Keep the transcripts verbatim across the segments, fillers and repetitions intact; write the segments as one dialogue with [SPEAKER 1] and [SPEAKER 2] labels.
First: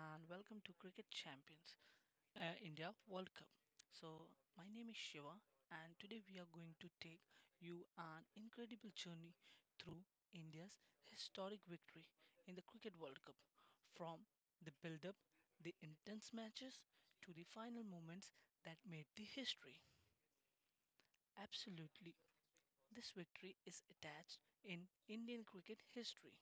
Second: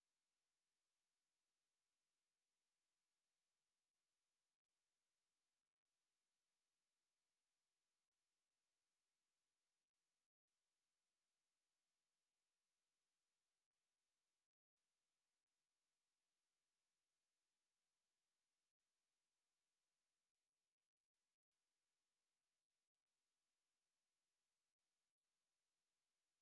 [SPEAKER 1] and welcome to Cricket Champions uh, India World Cup. So my name is Shiva and today we are going to take you an incredible journey through India's historic victory in the Cricket World Cup from the build up, the intense matches to the final moments that made the history. Absolutely. This victory is attached in Indian cricket history.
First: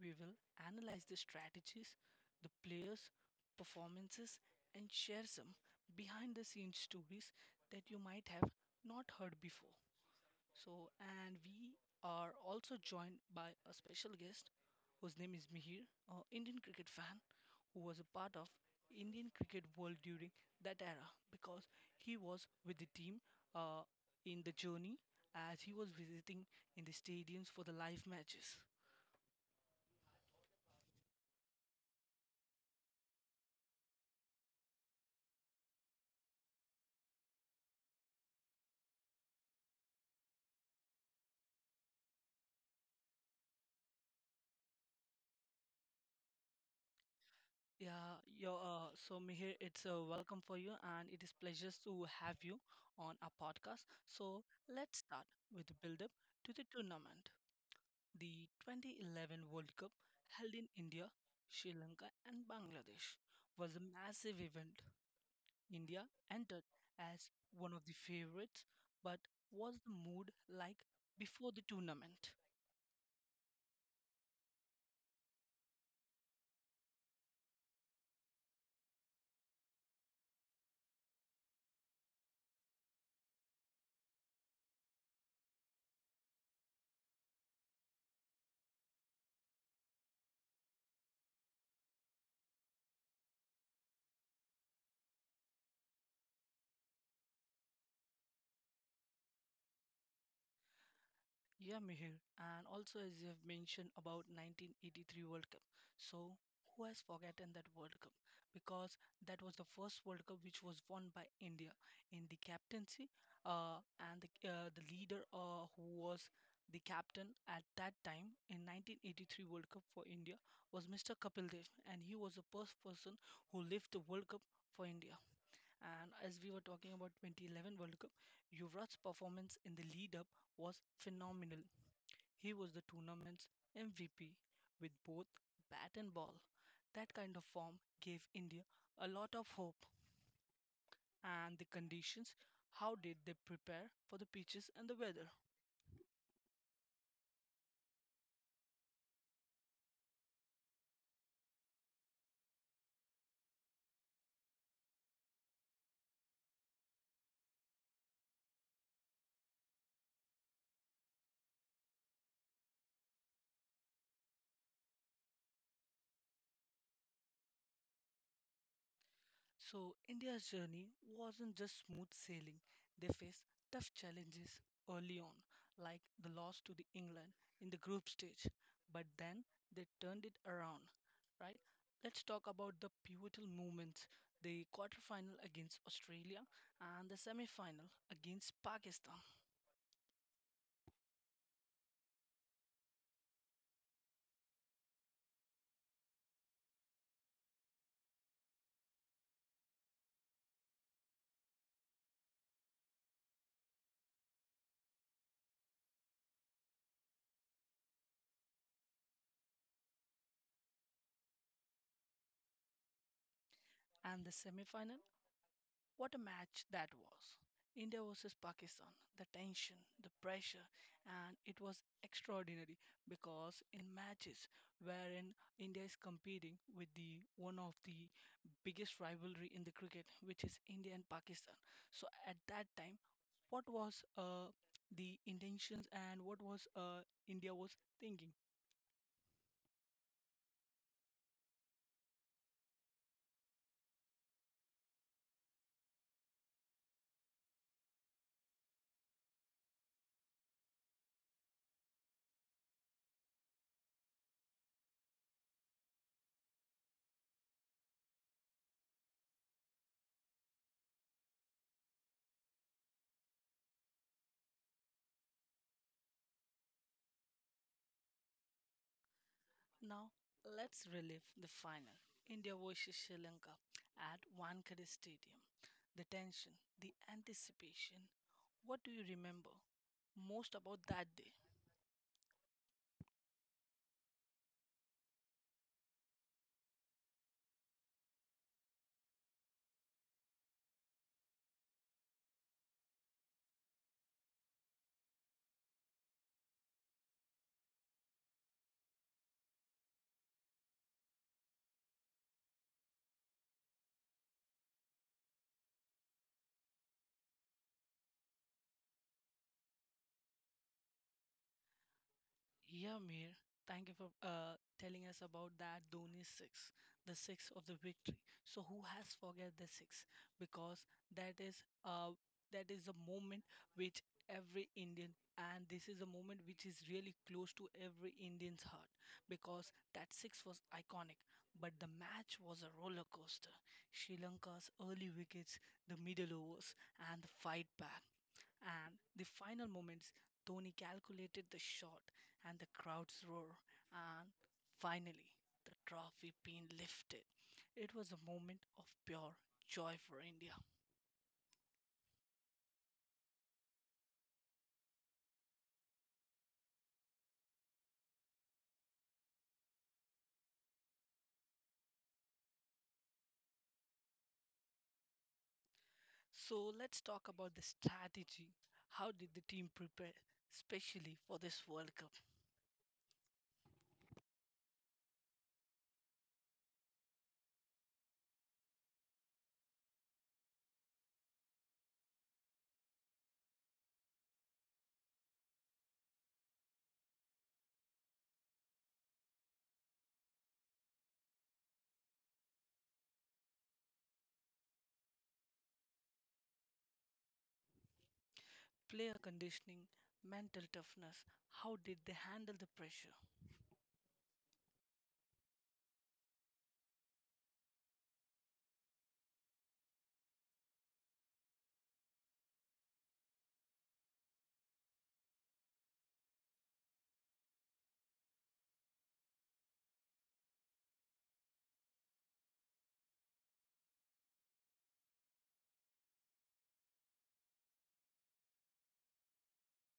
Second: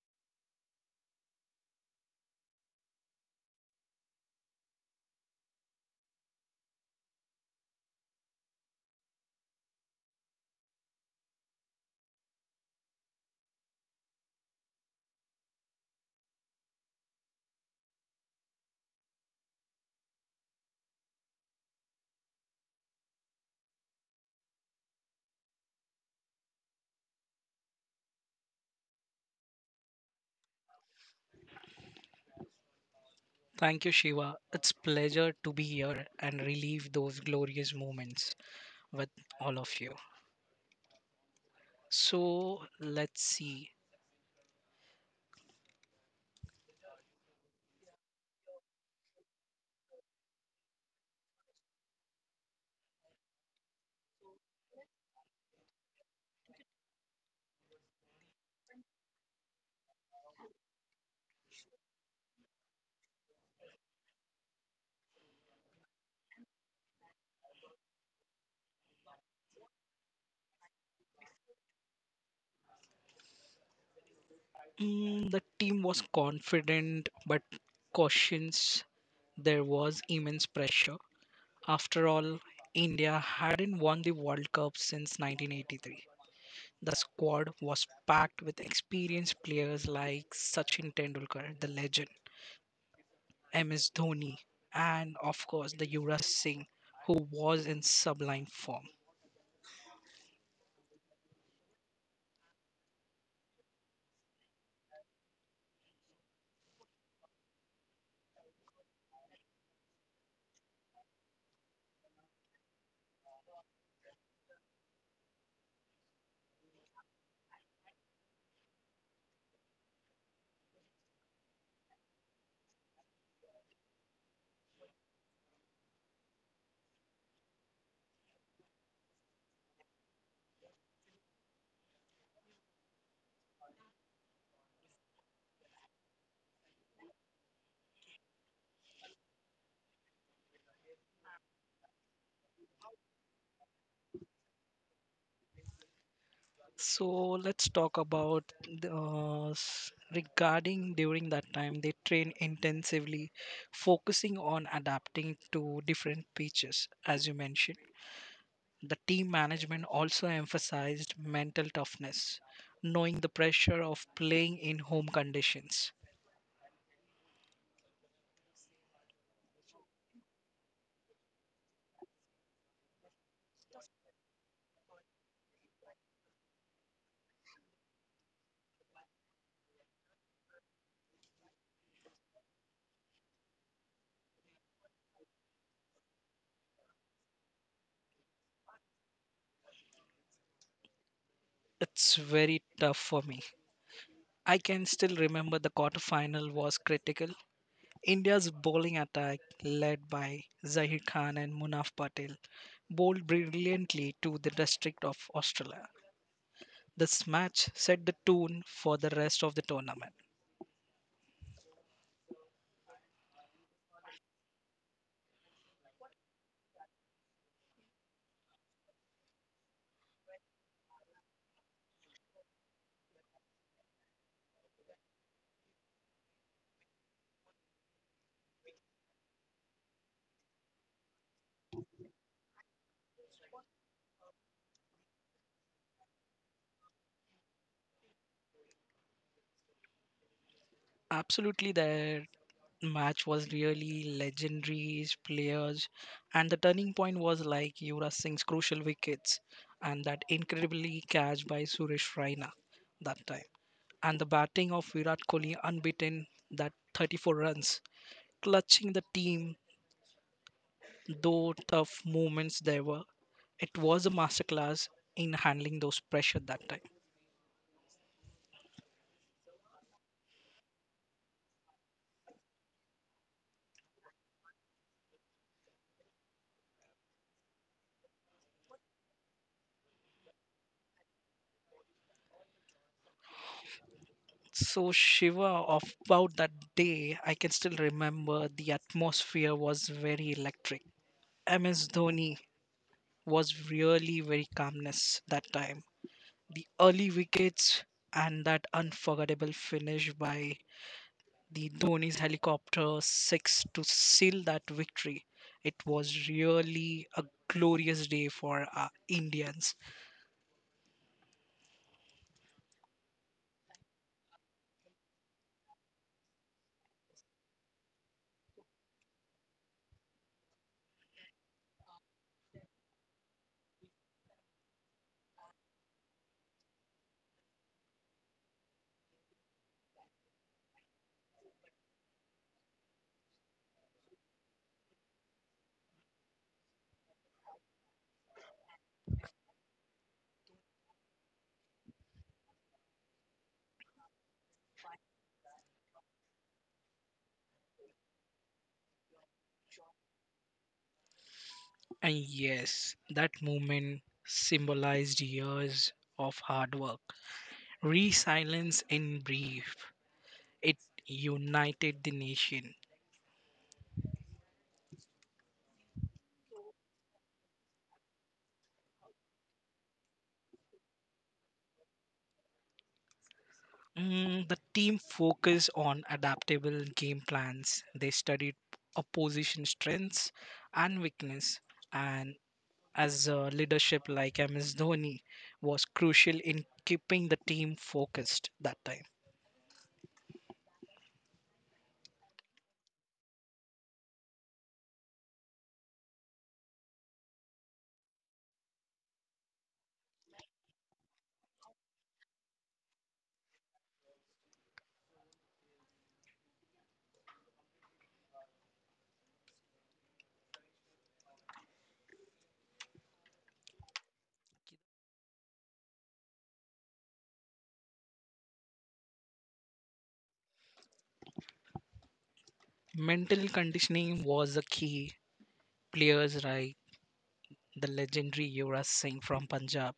[SPEAKER 1] We will analyze the strategies, the players, performances, and share some behind the scenes stories that you might have not heard before. So, and we are also joined by a special guest whose name is Mihir, an Indian cricket fan who was a part of Indian cricket world during that era because he was with the team uh, in the journey as he was visiting in the stadiums for the live matches.
[SPEAKER 2] Thank you, Shiva. It's pleasure to be here and relive those glorious moments with all of you. So let's see.
[SPEAKER 1] Yeah, your uh, so Mihir, it's a welcome for you, and it is pleasure to have you on our podcast. So let's start with the build-up to the tournament. The two thousand eleven World Cup held in India, Sri Lanka, and Bangladesh was a massive event. India entered as one of the favorites, but was the mood like before the tournament?
[SPEAKER 2] Mm, the team was confident but cautious. There was immense pressure. After all, India hadn't won the World Cup since nineteen eighty-three. The squad was packed with experienced players like Sachin Tendulkar, the legend, M S Dhoni, and of course the Yuvraj Singh, who was in sublime form.
[SPEAKER 1] Yeah, Mihir, and also as you have mentioned about nineteen eighty-three World Cup. So, who has forgotten that World Cup? Because that was the first World Cup which was won by India in the captaincy, uh, and the, uh, the leader uh, who was the captain at that time in nineteen eighty-three World Cup for India was mister Kapil Dev, and he was the first person who lived the World Cup for India. And as we were talking about twenty eleven World Cup, Yuvraj's performance in the lead up was phenomenal. He was the tournament's M V P with both bat and ball. That kind of form gave India a lot of hope. And the conditions, how did they prepare for the pitches and the weather?
[SPEAKER 2] So let's talk about the, uh, s- regarding during that time they train intensively, focusing on adapting to different pitches, as you mentioned. The team management also emphasized mental toughness, knowing the pressure of playing in home conditions.
[SPEAKER 1] So, India's journey wasn't just smooth sailing. They faced tough challenges early on, like the loss to the England in the group stage, but then they turned it around, right? Let's talk about the pivotal moments, the quarterfinal against Australia and the semi-final against Pakistan
[SPEAKER 2] It's very tough for me. I can still remember the quarterfinal was critical. India's bowling attack, led by Zahir Khan and Munaf Patel, bowled brilliantly to the district of Australia. This match set the tone for the rest of the tournament.
[SPEAKER 1] and the semi-final. What a match that was! India versus Pakistan, the tension, the pressure, and it was extraordinary because in matches wherein India is competing with the one of the biggest rivalry in the cricket, which is India and Pakistan. So at that time, what was uh, the intentions and what was uh, India was thinking?
[SPEAKER 2] Absolutely, that match was really legendary players, and the turning point was like Yuvraj Singh's crucial wickets and that incredibly catch by Suresh Raina that time, and the batting of Virat Kohli unbeaten that thirty-four runs, clutching the team. Though tough moments there were, it was a masterclass in handling those pressure that time.
[SPEAKER 1] Now, let's relive the final. India versus Sri Lanka at Wankhede Stadium. The tension, the anticipation. What do you remember most about that day?
[SPEAKER 2] So Shiva, of about that day, I can still remember the atmosphere was very electric. M S Dhoni was really very calmness that time. The early wickets and that unforgettable finish by the Dhoni's helicopter six to seal that victory. It was really a glorious day for our Indians.
[SPEAKER 1] Yeah, Mir, thank you for uh, telling us about that Dhoni six, the six of the victory. So who has forget the six? Because that is uh that is a moment which every Indian and this is a moment which is really close to every Indian's heart because that six was iconic. But the match was a roller coaster. Sri Lanka's early wickets, the middle overs, and the fight back. And the final moments, Dhoni calculated the shot and the crowd's roar. And finally, the trophy being lifted. It was a moment of pure joy for India.
[SPEAKER 2] And yes, that movement symbolized years of hard work. Resilience in brief, it united the nation.
[SPEAKER 1] So let's talk about the strategy. How did the team prepare, especially for this World Cup?
[SPEAKER 2] Mm, the team focused on adaptable game plans. They studied opposition strengths and weakness. And as a leadership like M S Dhoni was crucial in keeping the team focused that time.
[SPEAKER 1] Player conditioning, mental toughness, how did they handle the pressure?
[SPEAKER 2] Mental conditioning was the key. Players' right the legendary Yuvraj Singh from Punjab,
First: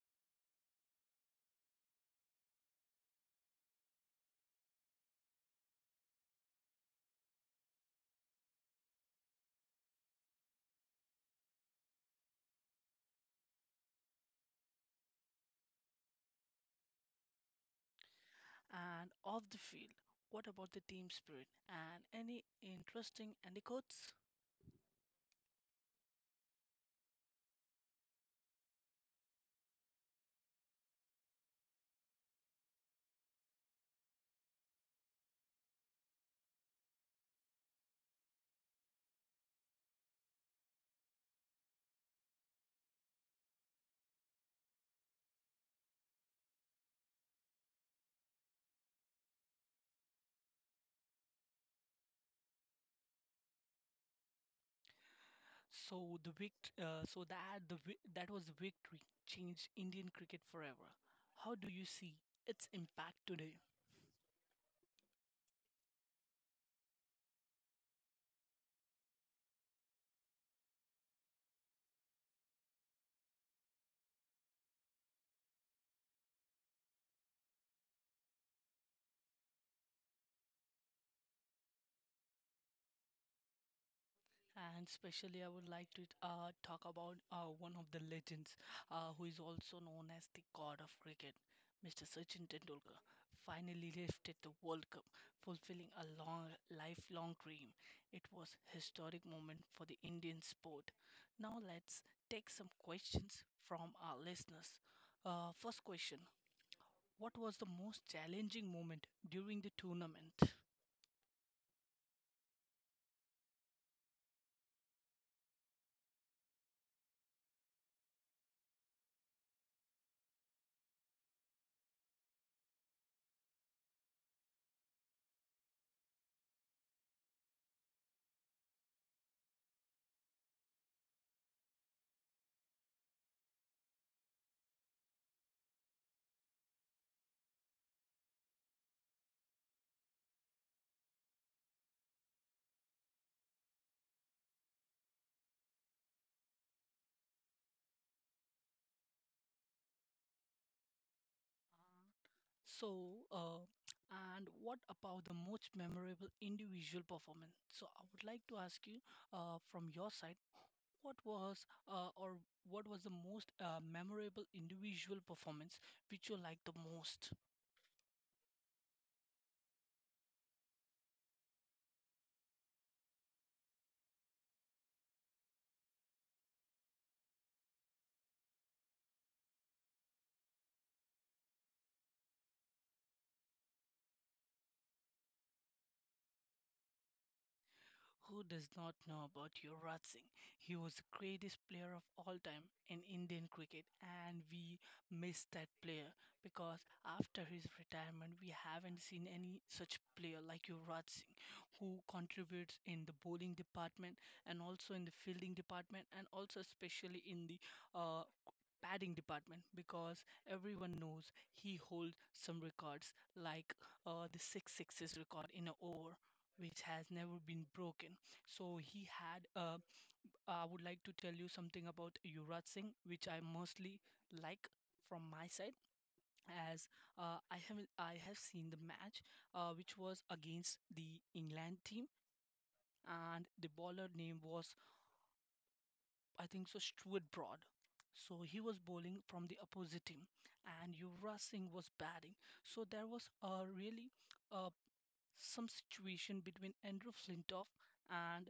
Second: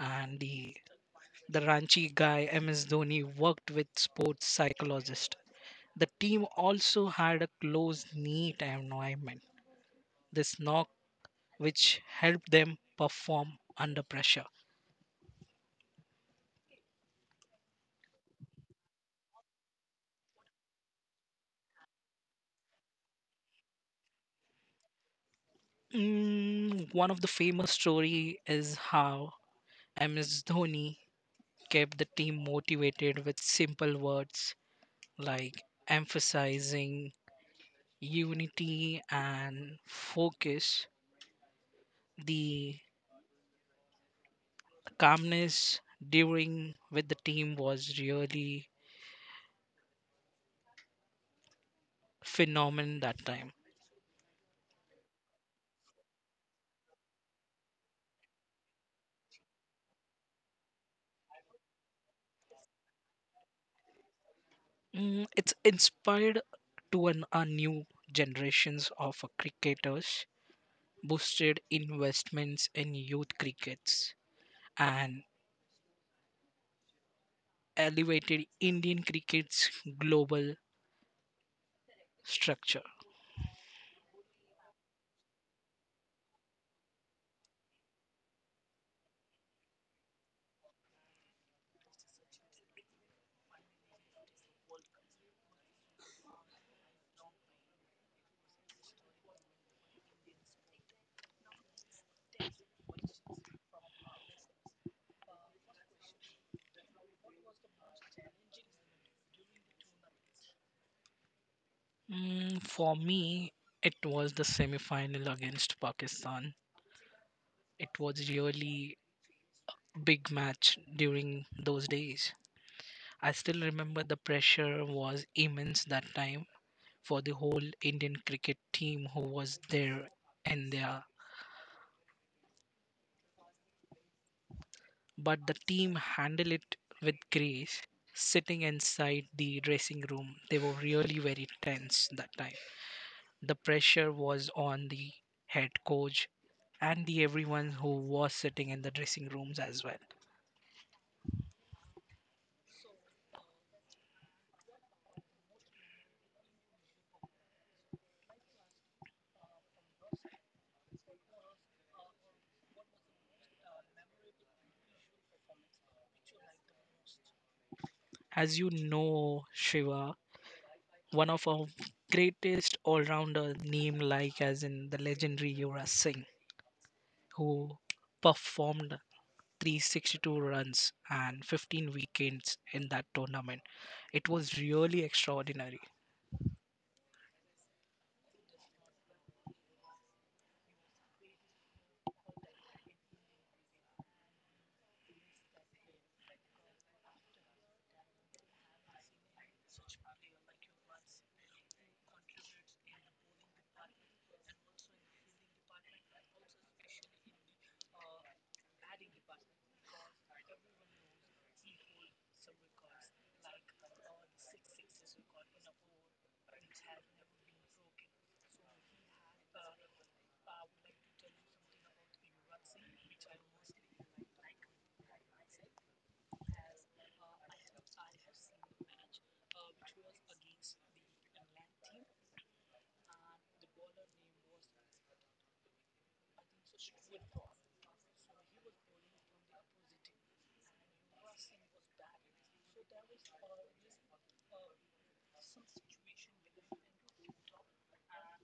[SPEAKER 2] and the, the Ranchi guy M S Dhoni worked with sports psychologist. The team also had a close knit environment. This knock which helped them perform under pressure.
[SPEAKER 1] And off the field, what about the team spirit? And any interesting anecdotes?
[SPEAKER 2] Mm, one of the famous story is how M S Dhoni kept the team motivated with simple words like emphasizing unity and focus. The calmness during with the team was really phenomenon that time.
[SPEAKER 1] So the vict- uh, so that the vi- that was the victory changed Indian cricket forever. How do you see its impact today?
[SPEAKER 2] Mm, it's inspired to an, a new generations of uh, cricketers, boosted investments in youth crickets, and elevated Indian cricket's global structure.
[SPEAKER 1] And especially, I would like to uh, talk about uh, one of the legends, uh, who is also known as the god of cricket, mister Sachin Tendulkar. Finally lifted the World Cup, fulfilling a long, lifelong dream. It was historic moment for the Indian sport. Now let's take some questions from our listeners. Uh, first question. What was the most challenging moment during the tournament?
[SPEAKER 2] Mm, for me, it was the semi-final against Pakistan. It was really big match during those days. I still remember the pressure was immense that time for the whole Indian cricket team who was there and there. But the team handled it with grace. Sitting inside the dressing room, they were really very tense that time. The pressure was on the head coach and the everyone who was sitting in the dressing rooms as well.
[SPEAKER 1] So, uh, and what about the most memorable individual performance? So, I would like to ask you, uh, from your side, what was uh, or what was the most uh, memorable individual performance which you liked the most?
[SPEAKER 2] As you know, Shiva, one of our greatest all-rounder name like as in the legendary Yuvraj Singh who performed three hundred sixty-two runs and fifteen wickets in that tournament. It was really extraordinary.
[SPEAKER 1] Who does not know about Yuvraj Singh? He was the greatest player of all time in Indian cricket, and we miss that player because after his retirement, we haven't seen any such player like Yuvraj Singh who contributes in the bowling department and also in the fielding department and also especially in the uh, Padding department because everyone knows he holds some records like uh, the six sixes record in an over which has never been broken. So he had uh, I would like to tell you something about Yuvraj Singh which I mostly like from my side as uh, I have I have seen the match uh, which was against the England team and the bowler name was I think so, Stuart Broad. So he was bowling from the opposite team, and Yuvraj Singh was batting. So there was a really uh, some situation between Andrew Flintoff and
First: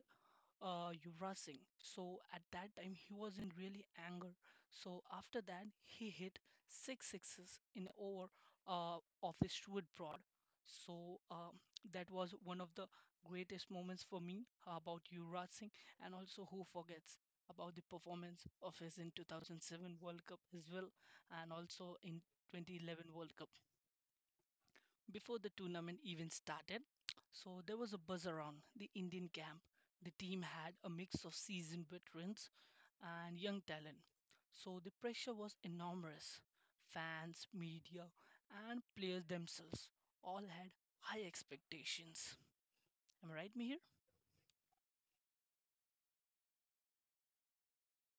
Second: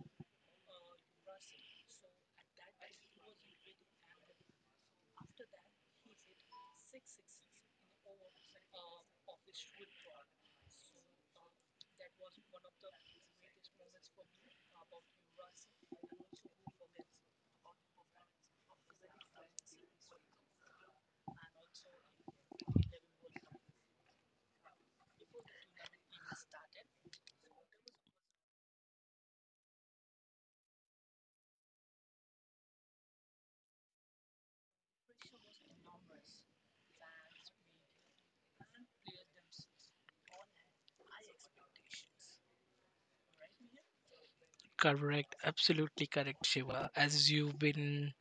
[SPEAKER 1] uh, Yuvraj Singh. So at that time he was in really anger. So after that he hit six sixes in over uh, of the Stuart Broad. So um, that was one of the greatest moments for me uh, about Yuvraj Singh, and also who forgets about the performance of his in two thousand seven World Cup as well, and also in twenty eleven World Cup before the tournament even started. So there was a buzz around the Indian camp. The team had a mix of seasoned veterans and young talent. So the pressure was enormous. Fans, media, and players themselves all had high expectations. Am I right, Mihir?
[SPEAKER 2] Correct, absolutely correct, Shiva. As you've been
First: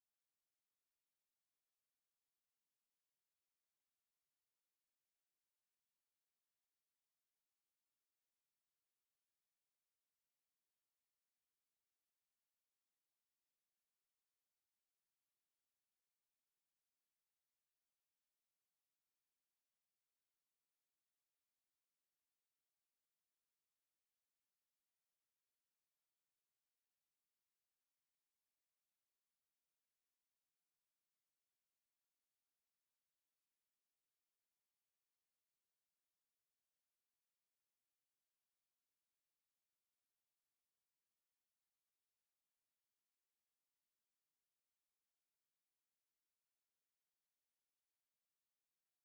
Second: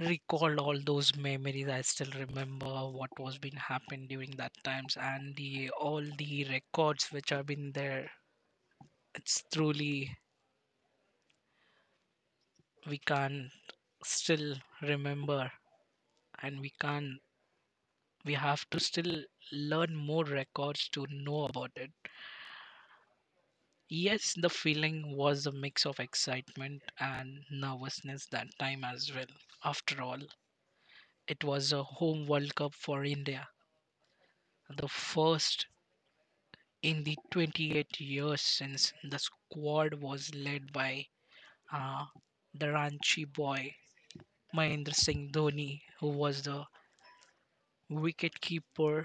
[SPEAKER 2] recalled all those memories, I still remember what was been happened during that times and the all the records which have been there. It's truly we can't still remember and we can't we have to still learn more records to know about it. Yes, the feeling was a mix of excitement and nervousness that time as well. After all, it was a home World Cup for India, the first in the twenty-eight years since the squad was led by uh, the Ranchi boy Mahendra Singh Dhoni, who was the wicketkeeper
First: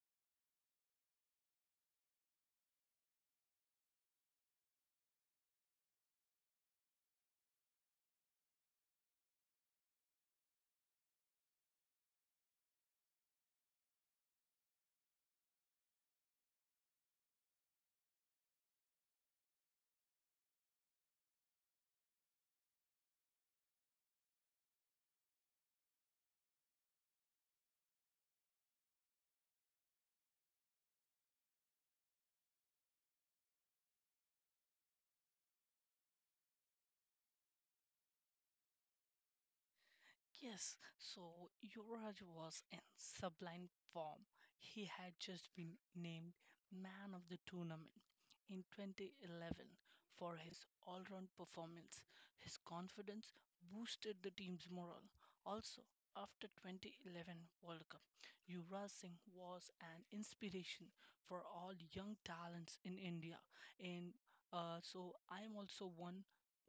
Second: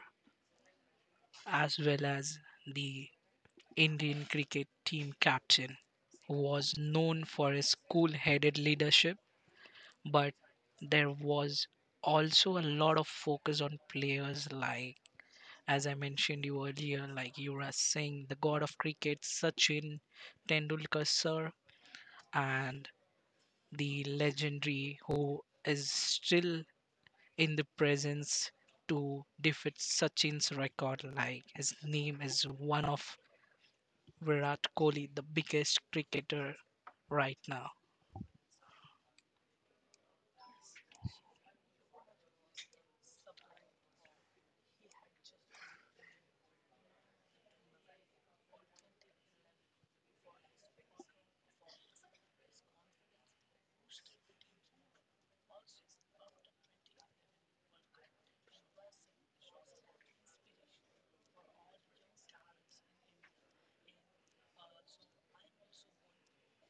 [SPEAKER 2] as well as the Indian cricket team captain who was known for his cool headed leadership, but there was also a lot of focus on players like as I mentioned you earlier, like Yuvraj Singh, the god of cricket, Sachin Tendulkar sir, and the legendary who is still in the presence to defeat Sachin's record. Like his name is one of Virat Kohli, the biggest cricketer right now.
[SPEAKER 1] Yes, so Yuvraj was in sublime form. He had just been named man of the tournament in twenty eleven for his all round performance. His confidence boosted the team's morale. Also, after twenty eleven World Cup, Yuvraj Singh was an inspiration for all young talents in India. And uh, so I'm also one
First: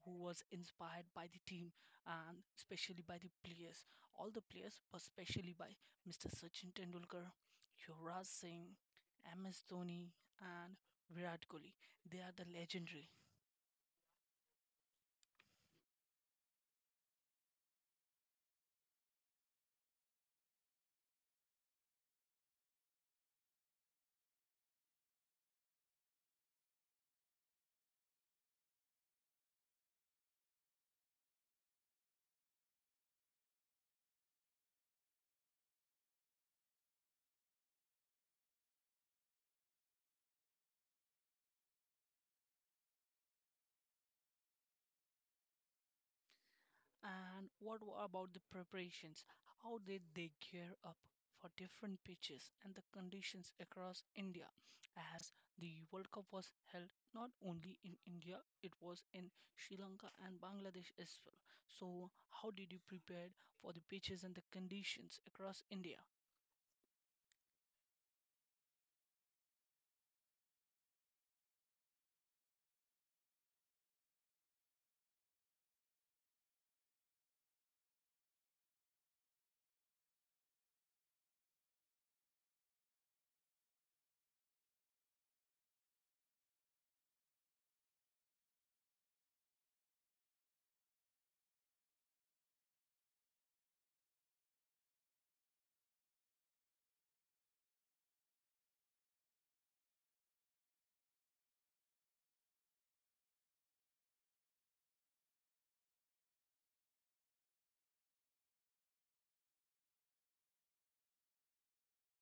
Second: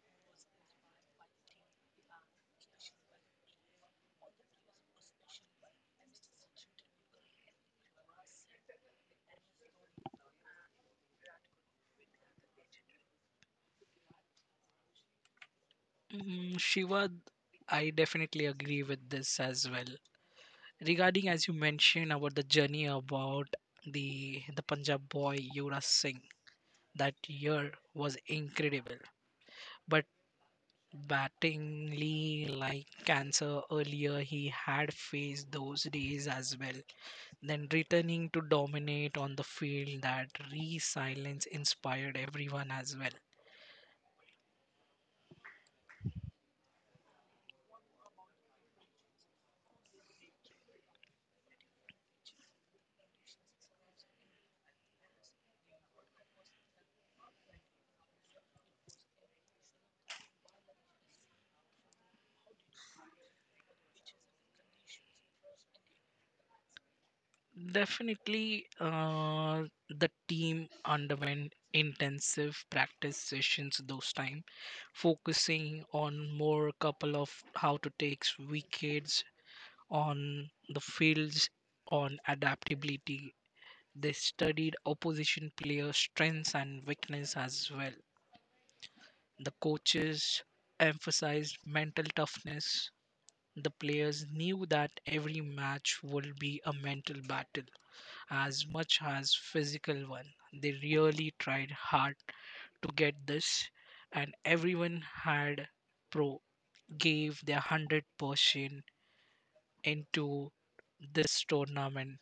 [SPEAKER 1] who was inspired by the team and especially by the players, all the players, but especially by mister Sachin Tendulkar, Yuvraj Singh, M S Dhoni, and Virat Kohli. They are the legendary.
[SPEAKER 2] Mm, Shiva, I definitely agree with this as well. Regarding as you mentioned about the journey about the the Punjab boy Yuvraj Singh, that year was incredible, but battingly like cancer earlier he had faced those days as well, then returning to dominate on the field that resilience inspired everyone as well.
[SPEAKER 1] And what wa- about the preparations? How did they gear up for different pitches and the conditions across India? As the World Cup was held not only in India, it was in Sri Lanka and Bangladesh as well. So, how did you prepare for the pitches and the conditions across India?
[SPEAKER 2] Definitely, uh, the team underwent intensive practice sessions those time, focusing on more couple of how to take wickets on the fields on adaptability. They studied opposition players' strengths and weakness as well. The coaches emphasized mental toughness. The players knew that every match would be a mental battle as much as physical one. They really tried hard to get this, and everyone had pro gave their one hundred percent into this tournament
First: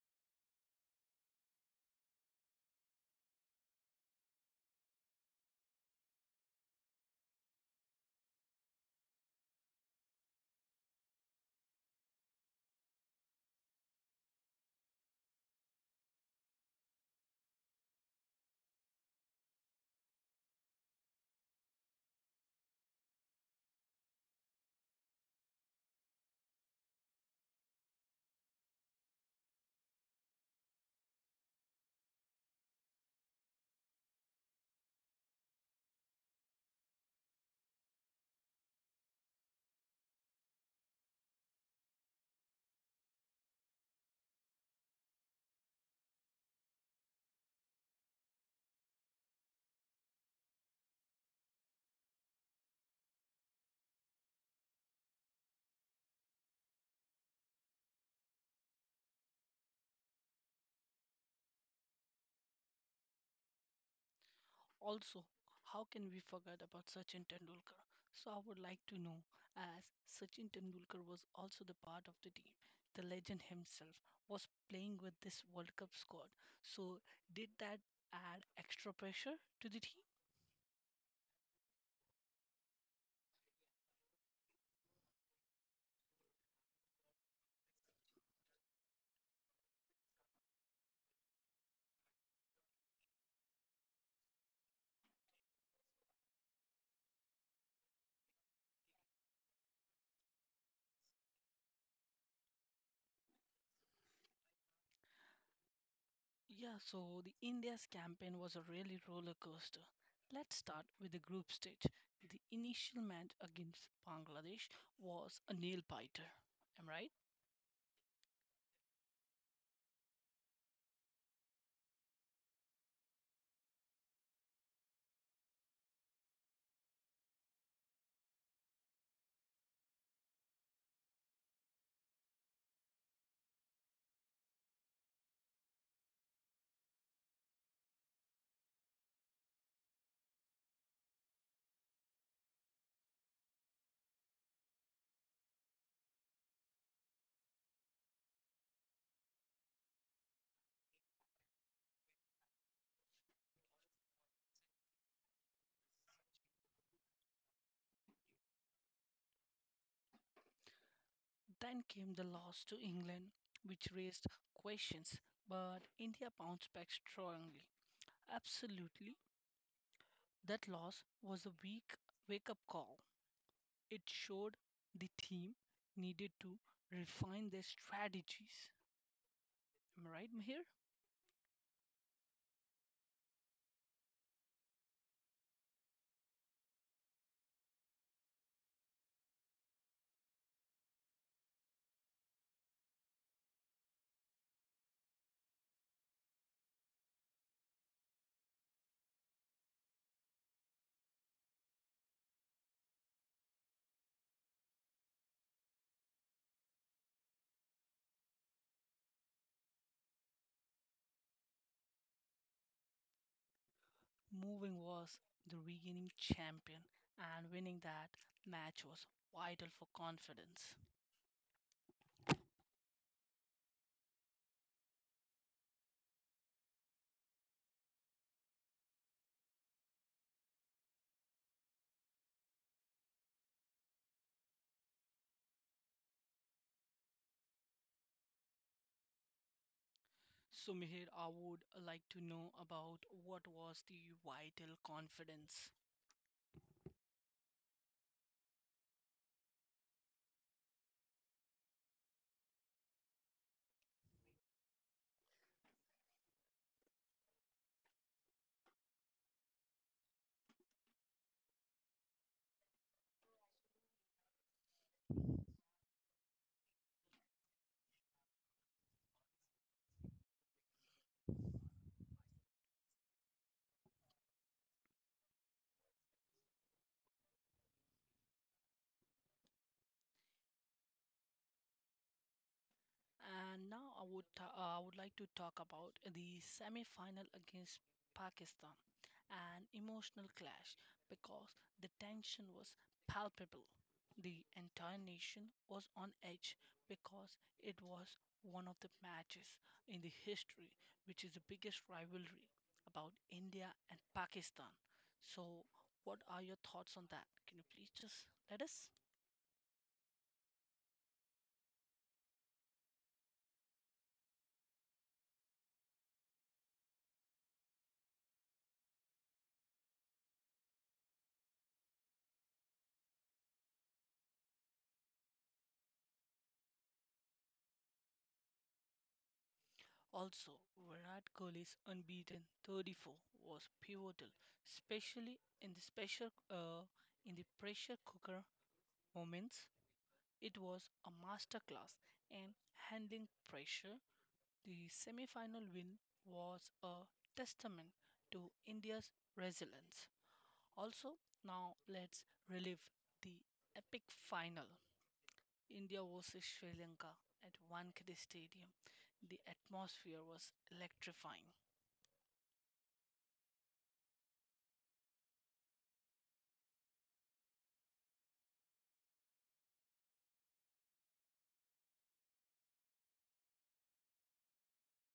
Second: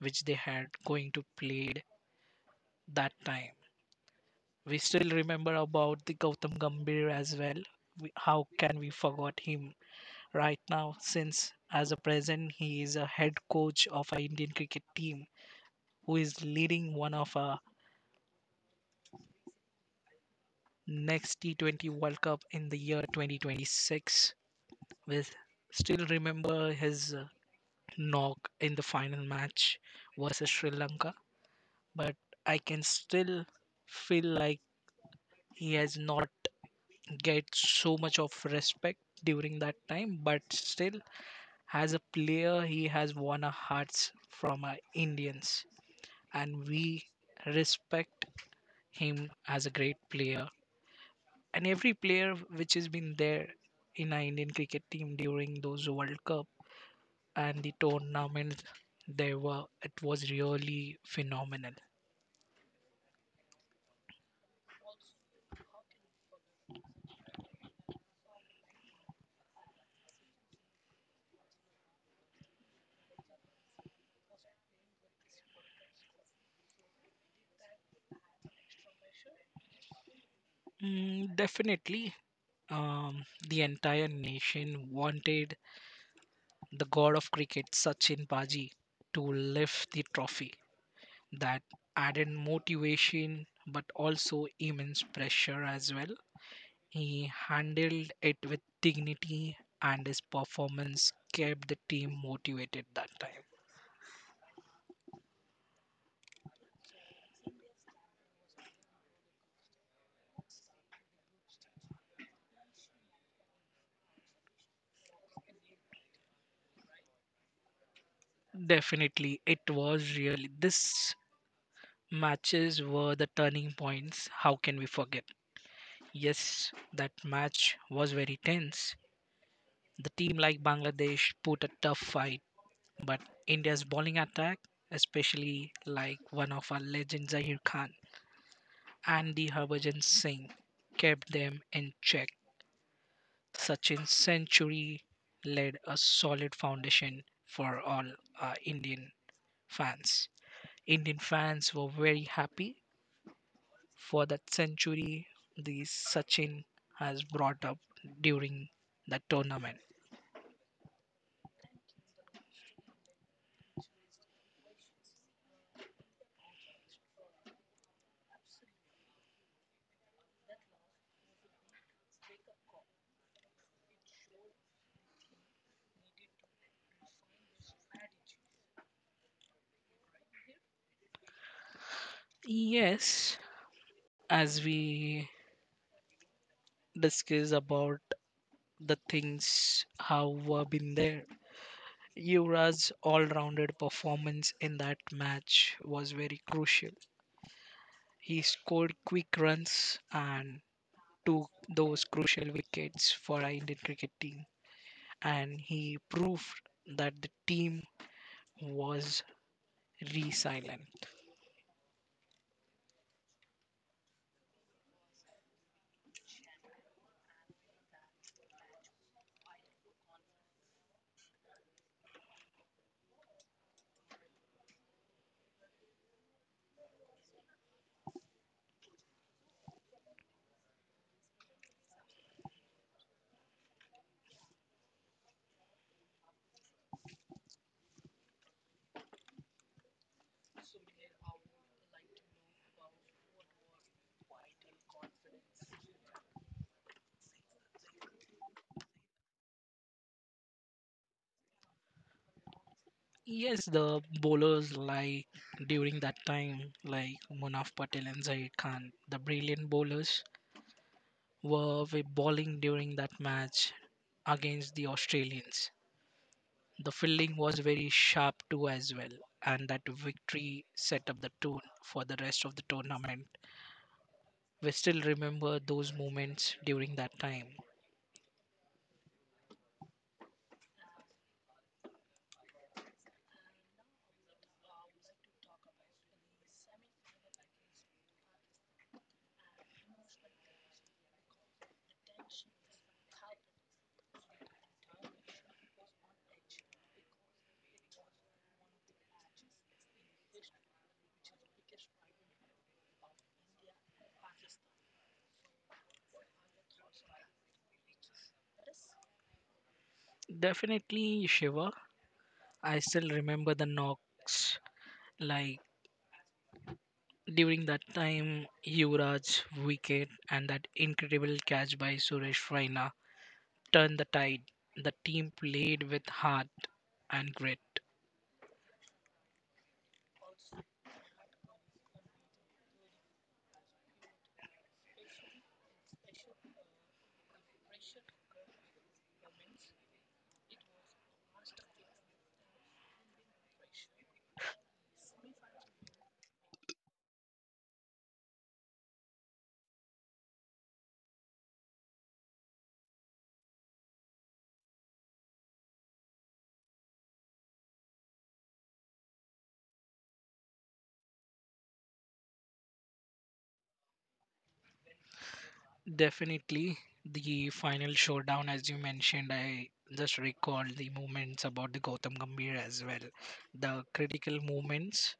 [SPEAKER 2] which they had going to played that time. We still remember about the Gautam Gambhir as well. We, how can we forget him right now since as a present he is a head coach of our Indian cricket team who is leading one of our next T twenty World Cup in the year twenty twenty-six with still remember his uh, knock in the final match versus Sri Lanka, but I can still feel like he has not get so much of respect during that time but still as a player he has won our hearts from our Indians and we respect him as a great player, and every player which has been there in our Indian cricket team during those World Cup and the tournaments they were it was really phenomenal.
[SPEAKER 1] Also, how can we forget about Sachin Tendulkar? So, I would like to know as Sachin Tendulkar was also the part of the team, the legend himself was playing with this World Cup squad. So, did that add extra pressure to the team?
[SPEAKER 2] Mm, definitely, um, the entire nation wanted the god of cricket, Sachin Paji, to lift the trophy. That added motivation, but also immense pressure as well. He handled it with dignity, and his performance kept the team motivated that time.
[SPEAKER 1] Yeah, so the India's campaign was a really roller coaster. Let's start with the group stage. The initial match against Bangladesh was a nail biter. Am I right?
[SPEAKER 2] Definitely, it was really. These matches were the turning points. How can we forget? Yes, that match was very tense. The team like Bangladesh put a tough fight, but India's bowling attack, especially like one of our legends Zahir Khan and the Harbhajan Singh, kept them in check. Sachin's century laid a solid foundation for all uh, Indian fans. Indian fans were very happy for that century the Sachin has brought up during the tournament.
[SPEAKER 1] Then came the loss to England, which raised questions, but India bounced back strongly. Absolutely, that loss was a weak wake up call. It showed the team needed to refine their strategies. Am I right, Mahir?
[SPEAKER 2] Yes, as we discuss about the things how were been there, Yuvraj's all-rounded performance in that match was very crucial. He scored quick runs and took those crucial wickets for our Indian cricket team, and he proved that the team was resilient.
[SPEAKER 1] Moving was the regaining champion, and winning that match was vital for confidence. So, Meher, I would like to know about what was the vital confidence.
[SPEAKER 2] Yes, the bowlers like during that time, like Munaf Patel and Zaid Khan, the brilliant bowlers were bowling during that match against the Australians. The fielding was very sharp too as well, and that victory set up the tone for the rest of the tournament. We still remember those moments during that time.
[SPEAKER 1] And now I would ta- uh, I would like to talk about the semi-final against Pakistan, an emotional clash because the tension was palpable. The entire nation was on edge because it was one of the matches in the history which is the biggest rivalry about India and Pakistan. So, what are your thoughts on that? Can you please just let us?
[SPEAKER 2] Definitely, Shiva. I still remember the knocks. Like during that time, Yuvraj's wicket and that incredible catch by Suresh Raina turned the tide. The team played with heart and grit.
[SPEAKER 1] Also, Virat Kohli's unbeaten thirty-four was pivotal, especially in the special uh, in the pressure cooker moments. It was a masterclass in handling pressure. The semi-final win was a testament to India's resilience. Also, now let's relive the epic final. India versus Sri Lanka at Wankhede Stadium. The atmosphere was electrifying.
[SPEAKER 2] Definitely, the final showdown, as you mentioned, I just recalled the moments about the Gautam Gambhir as well. The critical moments.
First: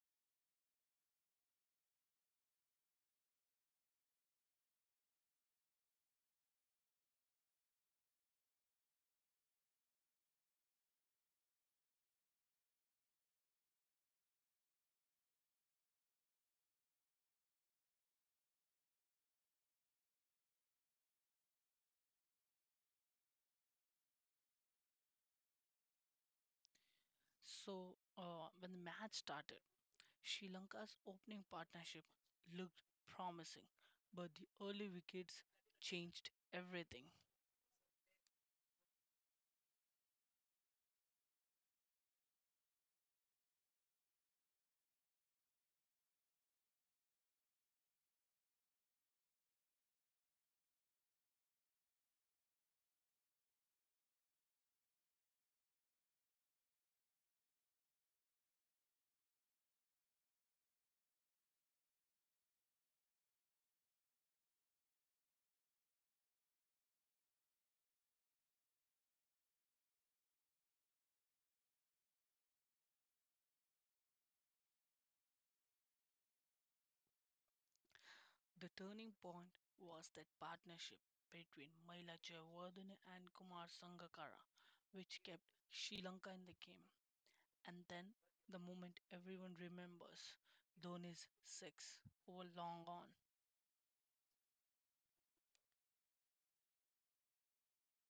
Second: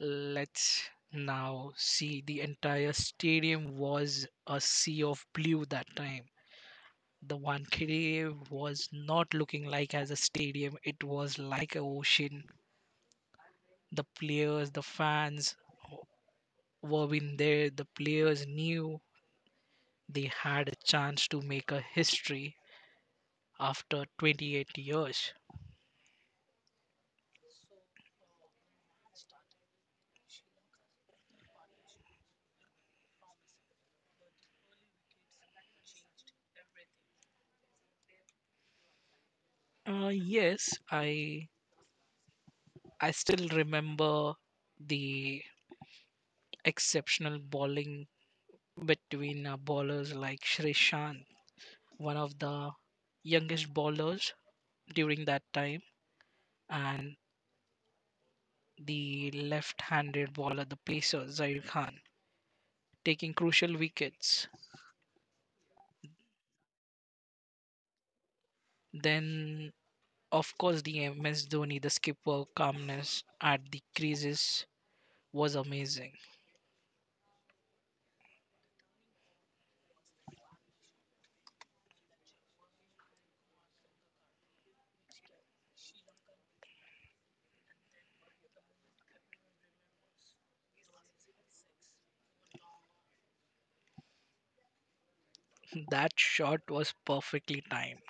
[SPEAKER 2] Let's now see. The entire stadium was a sea of blue that time. The Wankhede was not looking like as a stadium, it was like a ocean. The players, the fans were in there. The players knew they had a chance to make a history after twenty-eight years.
[SPEAKER 1] So, uh, when the match started, Sri Lanka's opening partnership looked promising, but the early wickets changed everything.
[SPEAKER 2] Uh, yes, I I still remember the exceptional bowling between uh, bowlers like Shrishant, one of the youngest bowlers during that time, and the left-handed bowler, the pacer Zair Khan, taking crucial wickets. Then, of course, the M S Dhoni, the skipper calmness at the creases was amazing.
[SPEAKER 1] The turning point was that partnership between Maila Jayawardene and Kumar Sangakkara, which kept Sri Lanka in the game. And then the moment everyone remembers, Dhoni's six over long on.
[SPEAKER 2] That shot was perfectly timed.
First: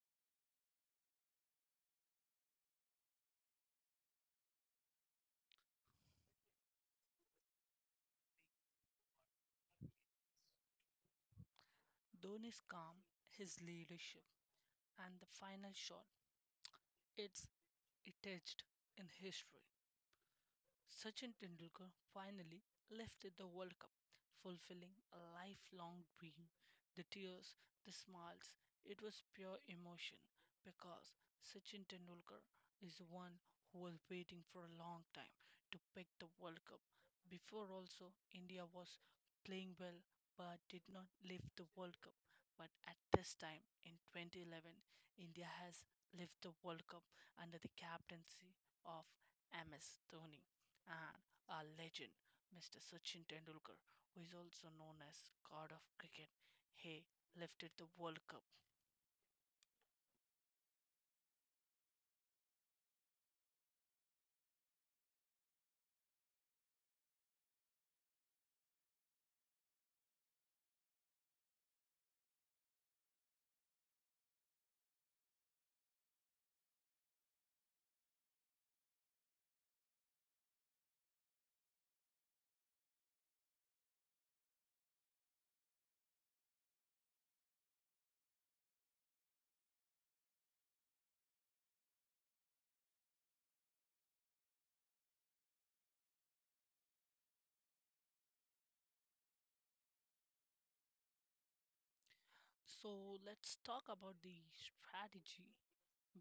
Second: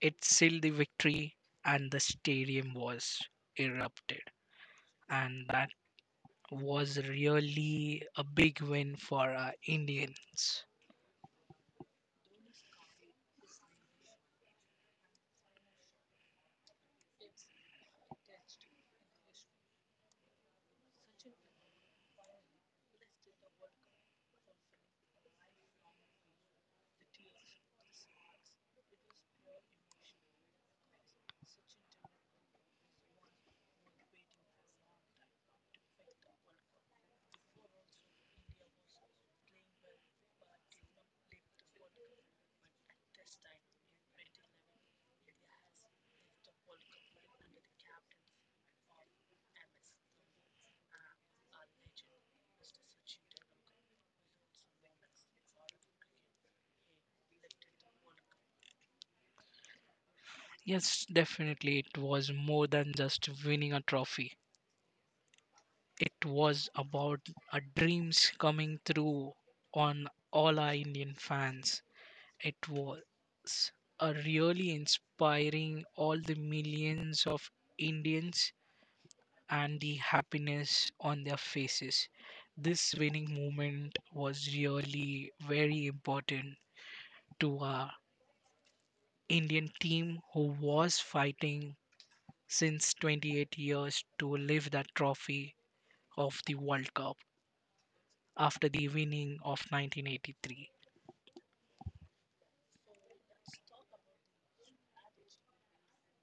[SPEAKER 2] It sealed the victory, and the stadium was erupted. And that was really a big win for our Indians.
[SPEAKER 1] Dhoni's calm, his leadership, and the final shot. It's etched in history. Sachin Tendulkar finally left the World Cup, fulfilling a lifelong dream. The tears, the smiles, it was pure emotion because Sachin Tendulkar is the one who was waiting for a long time to pick the World Cup. Before also, India was playing well but did not lift the World Cup. But at this time in twenty eleven, India has lived the World Cup under the captaincy of M S Dhoni and a legend, mister Sachin Tendulkar, who is also known as God of Cricket. He lifted the World Cup.
[SPEAKER 2] Yes, definitely, it was more than just winning a trophy. It was about our dreams coming through on all our Indian fans. It was a really inspiring all the millions of Indians and the happiness on their faces. This winning moment was really very important to our Indian team who was fighting since twenty-eight years to lift that trophy of the World Cup after the winning of nineteen eighty-three.
[SPEAKER 1] So let's talk about the strategy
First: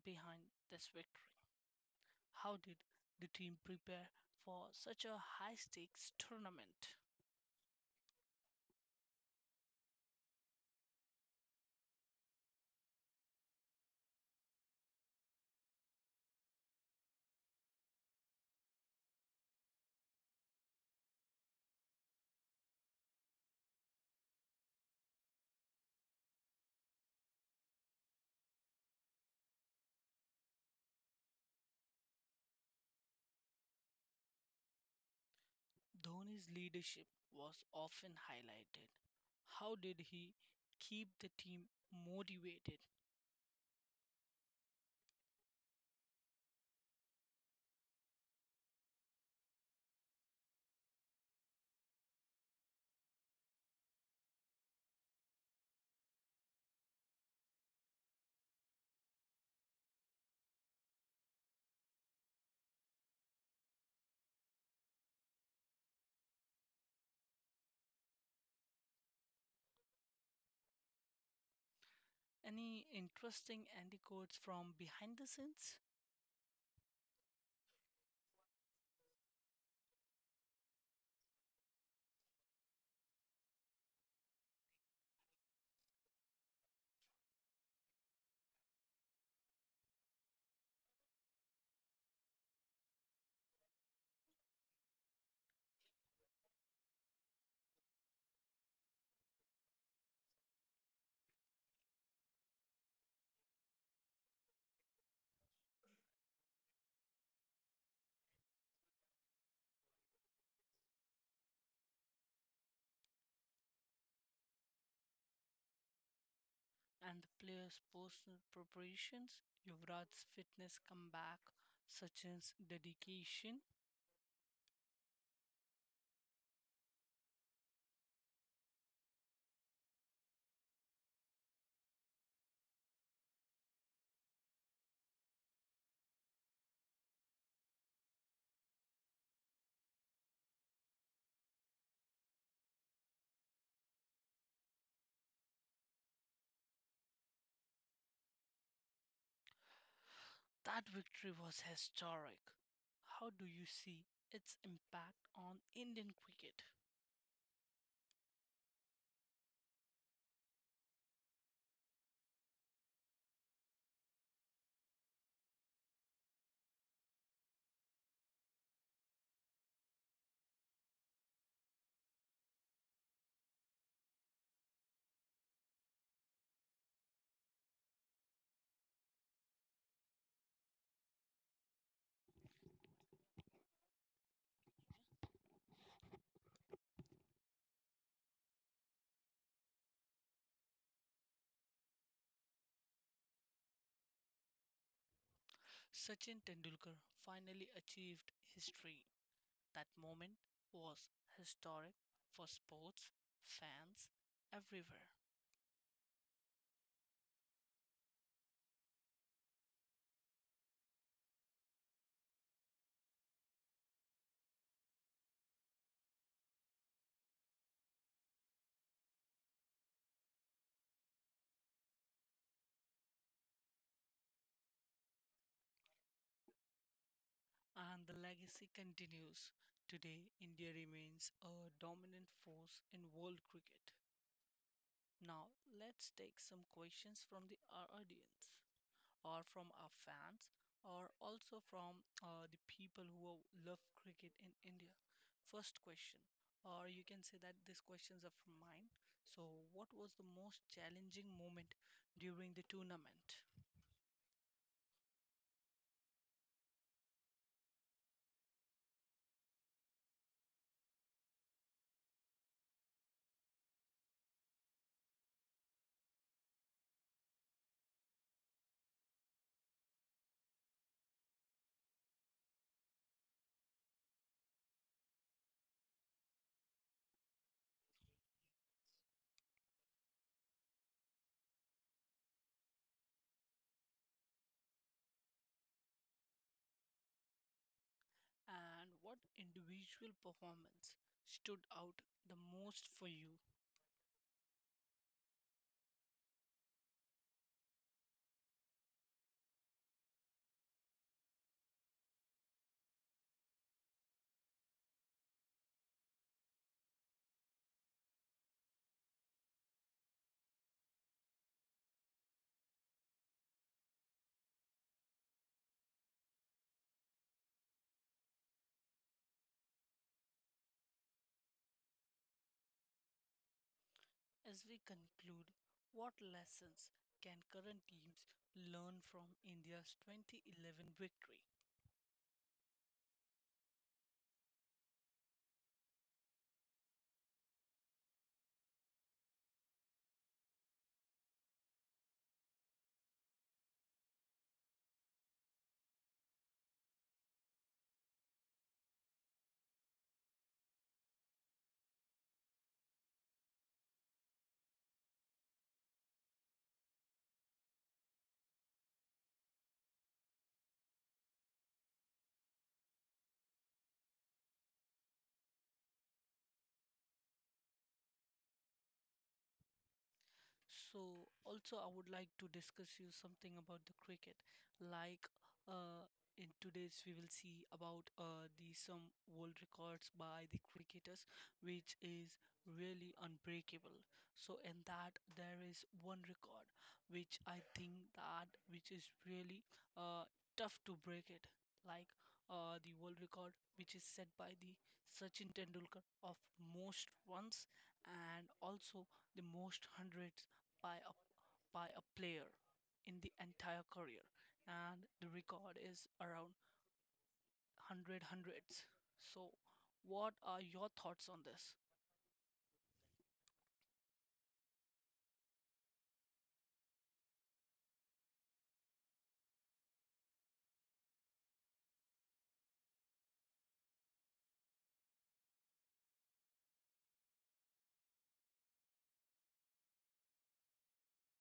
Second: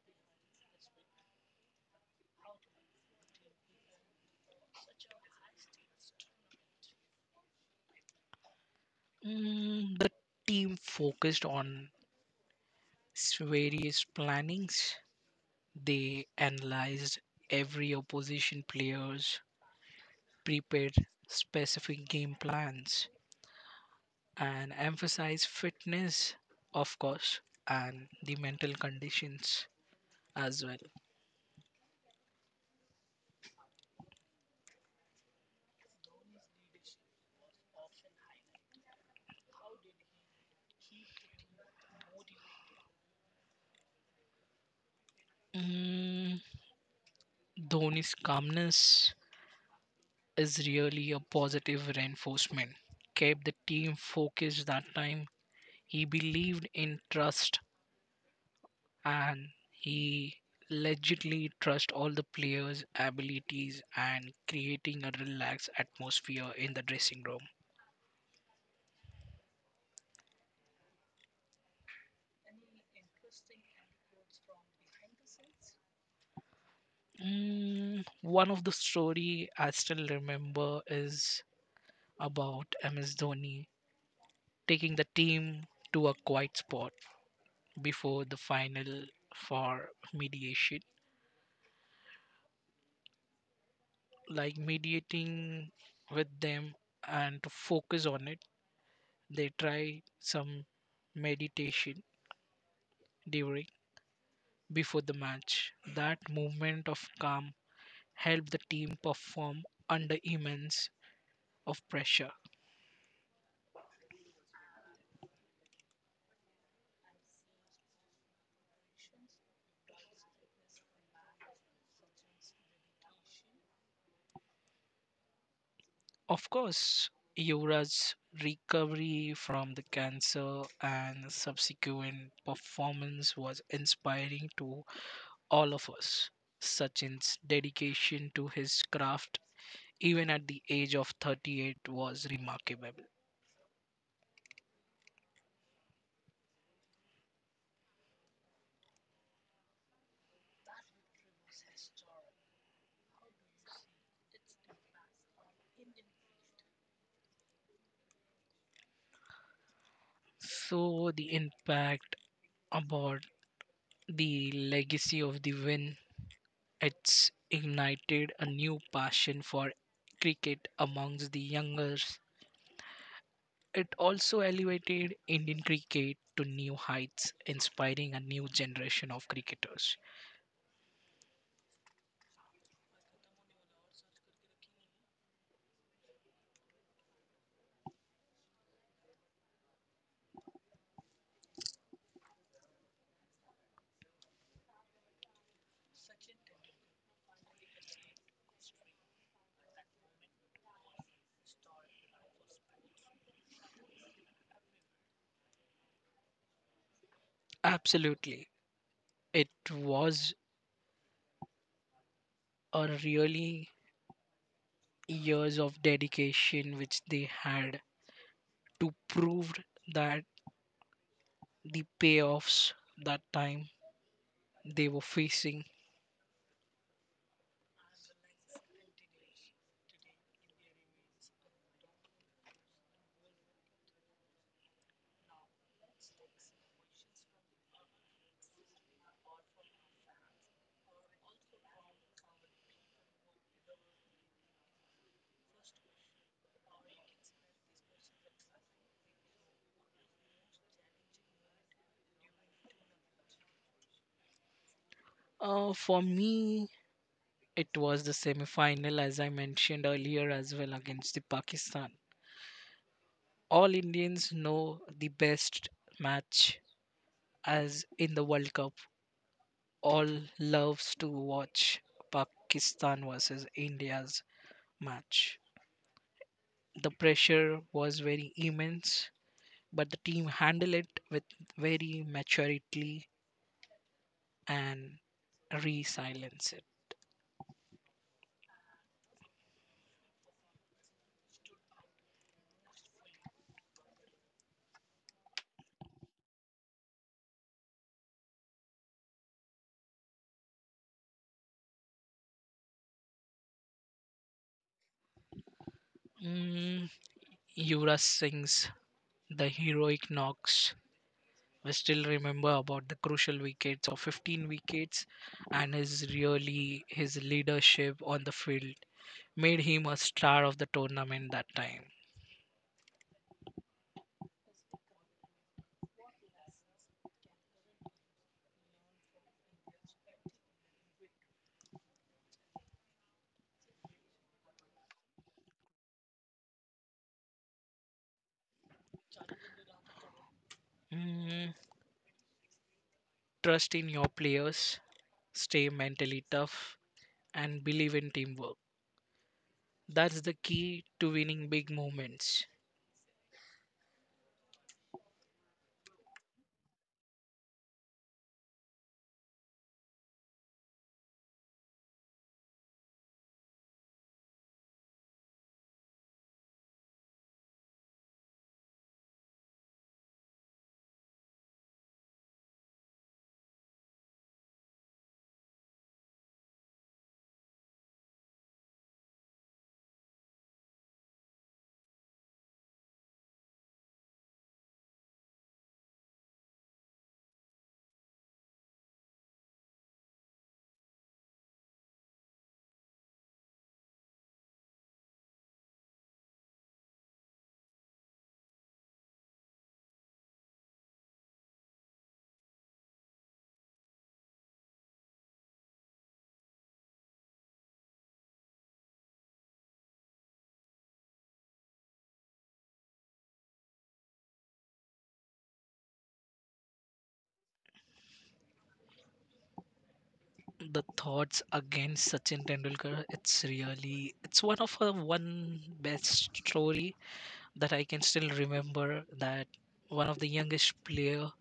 [SPEAKER 1] behind this victory. How did the team prepare for such a high stakes tournament?
[SPEAKER 2] Mm, the team focused on s- various plannings. They analyzed every opposition players, prepared specific game plans, and emphasized fitness, of course, and the mental conditions as well.
[SPEAKER 1] Dhoni's leadership was often highlighted. How did he keep the team motivated?
[SPEAKER 2] Mm, Dhoni's calmness is really a positive reinforcement. Kept the team focused that time. He believed in trust and he legitly trust all the players' abilities and creating a relaxed atmosphere in the dressing room.
[SPEAKER 1] Any interesting anecdotes from behind the scenes?
[SPEAKER 2] Mm, one of the story I still remember is about M S Dhoni taking the team to a quiet spot before the final for mediation like mediating with them and to focus on it they try some meditation during before the match that movement of calm helped the team perform under immense of pressure.
[SPEAKER 1] And the player's personal preparations, Yuvraj's fitness comeback, Sachin's dedication.
[SPEAKER 2] Of course, Yura's recovery from the cancer and subsequent performance was inspiring to all of us. Sachin's dedication to his craft even at the age of thirty-eight was remarkable.
[SPEAKER 1] That victory was historic. How do you see its impact on Indian cricket?
[SPEAKER 2] So the impact about the legacy of the win, it's ignited a new passion for cricket amongst the youngers. It also elevated Indian cricket to new heights, inspiring a new generation of cricketers.
[SPEAKER 1] Sachin Tendulkar finally achieved history. That moment was historic for sports, fans, everywhere.
[SPEAKER 2] Absolutely. It was a really years of dedication which they had to prove that the payoffs that time they were facing.
[SPEAKER 1] And the legacy continues. Today, India remains a dominant force in world cricket. Now, let's take some questions from the, our audience or from our fans, or also from uh, the people who love cricket in India. First question, or you can say that these questions are from mine. So, what was the most challenging moment during the tournament?
[SPEAKER 2] Uh, for me, it was the semi-final, as I mentioned earlier, as well against the Pakistan. All Indians know the best match as in the World Cup. All loves to watch Pakistan versus India's match. The pressure was very immense, but the team handled it with very maturity and resilience it.
[SPEAKER 1] And what individual performance stood out the most for you?
[SPEAKER 2] Mm, Yuvraj Singh's the heroic knocks. We still remember about the crucial wickets of fifteen wickets and his really his leadership on the field made him a star of the tournament that time.
[SPEAKER 1] As we conclude, what lessons can current teams learn from India's twenty eleven victory?
[SPEAKER 2] Mm, Trust in your players, stay mentally tough and believe in teamwork. That's the key to winning big moments.
[SPEAKER 1] So also I would like to discuss you something about the cricket. Like uh, in today's we will see about uh, the some world records by the cricketers, which is really unbreakable. So in that there is one record which I think that which is really uh, tough to break it. Like uh, the world record which is set by the Sachin Tendulkar of most runs, and also the most hundreds by a by a player in the entire career, and the record is around one hundred hundreds. So what are your thoughts on this?
[SPEAKER 2] The thoughts against Sachin Tendulkar, it's really it's one of her one best story that I can still remember that one of the youngest player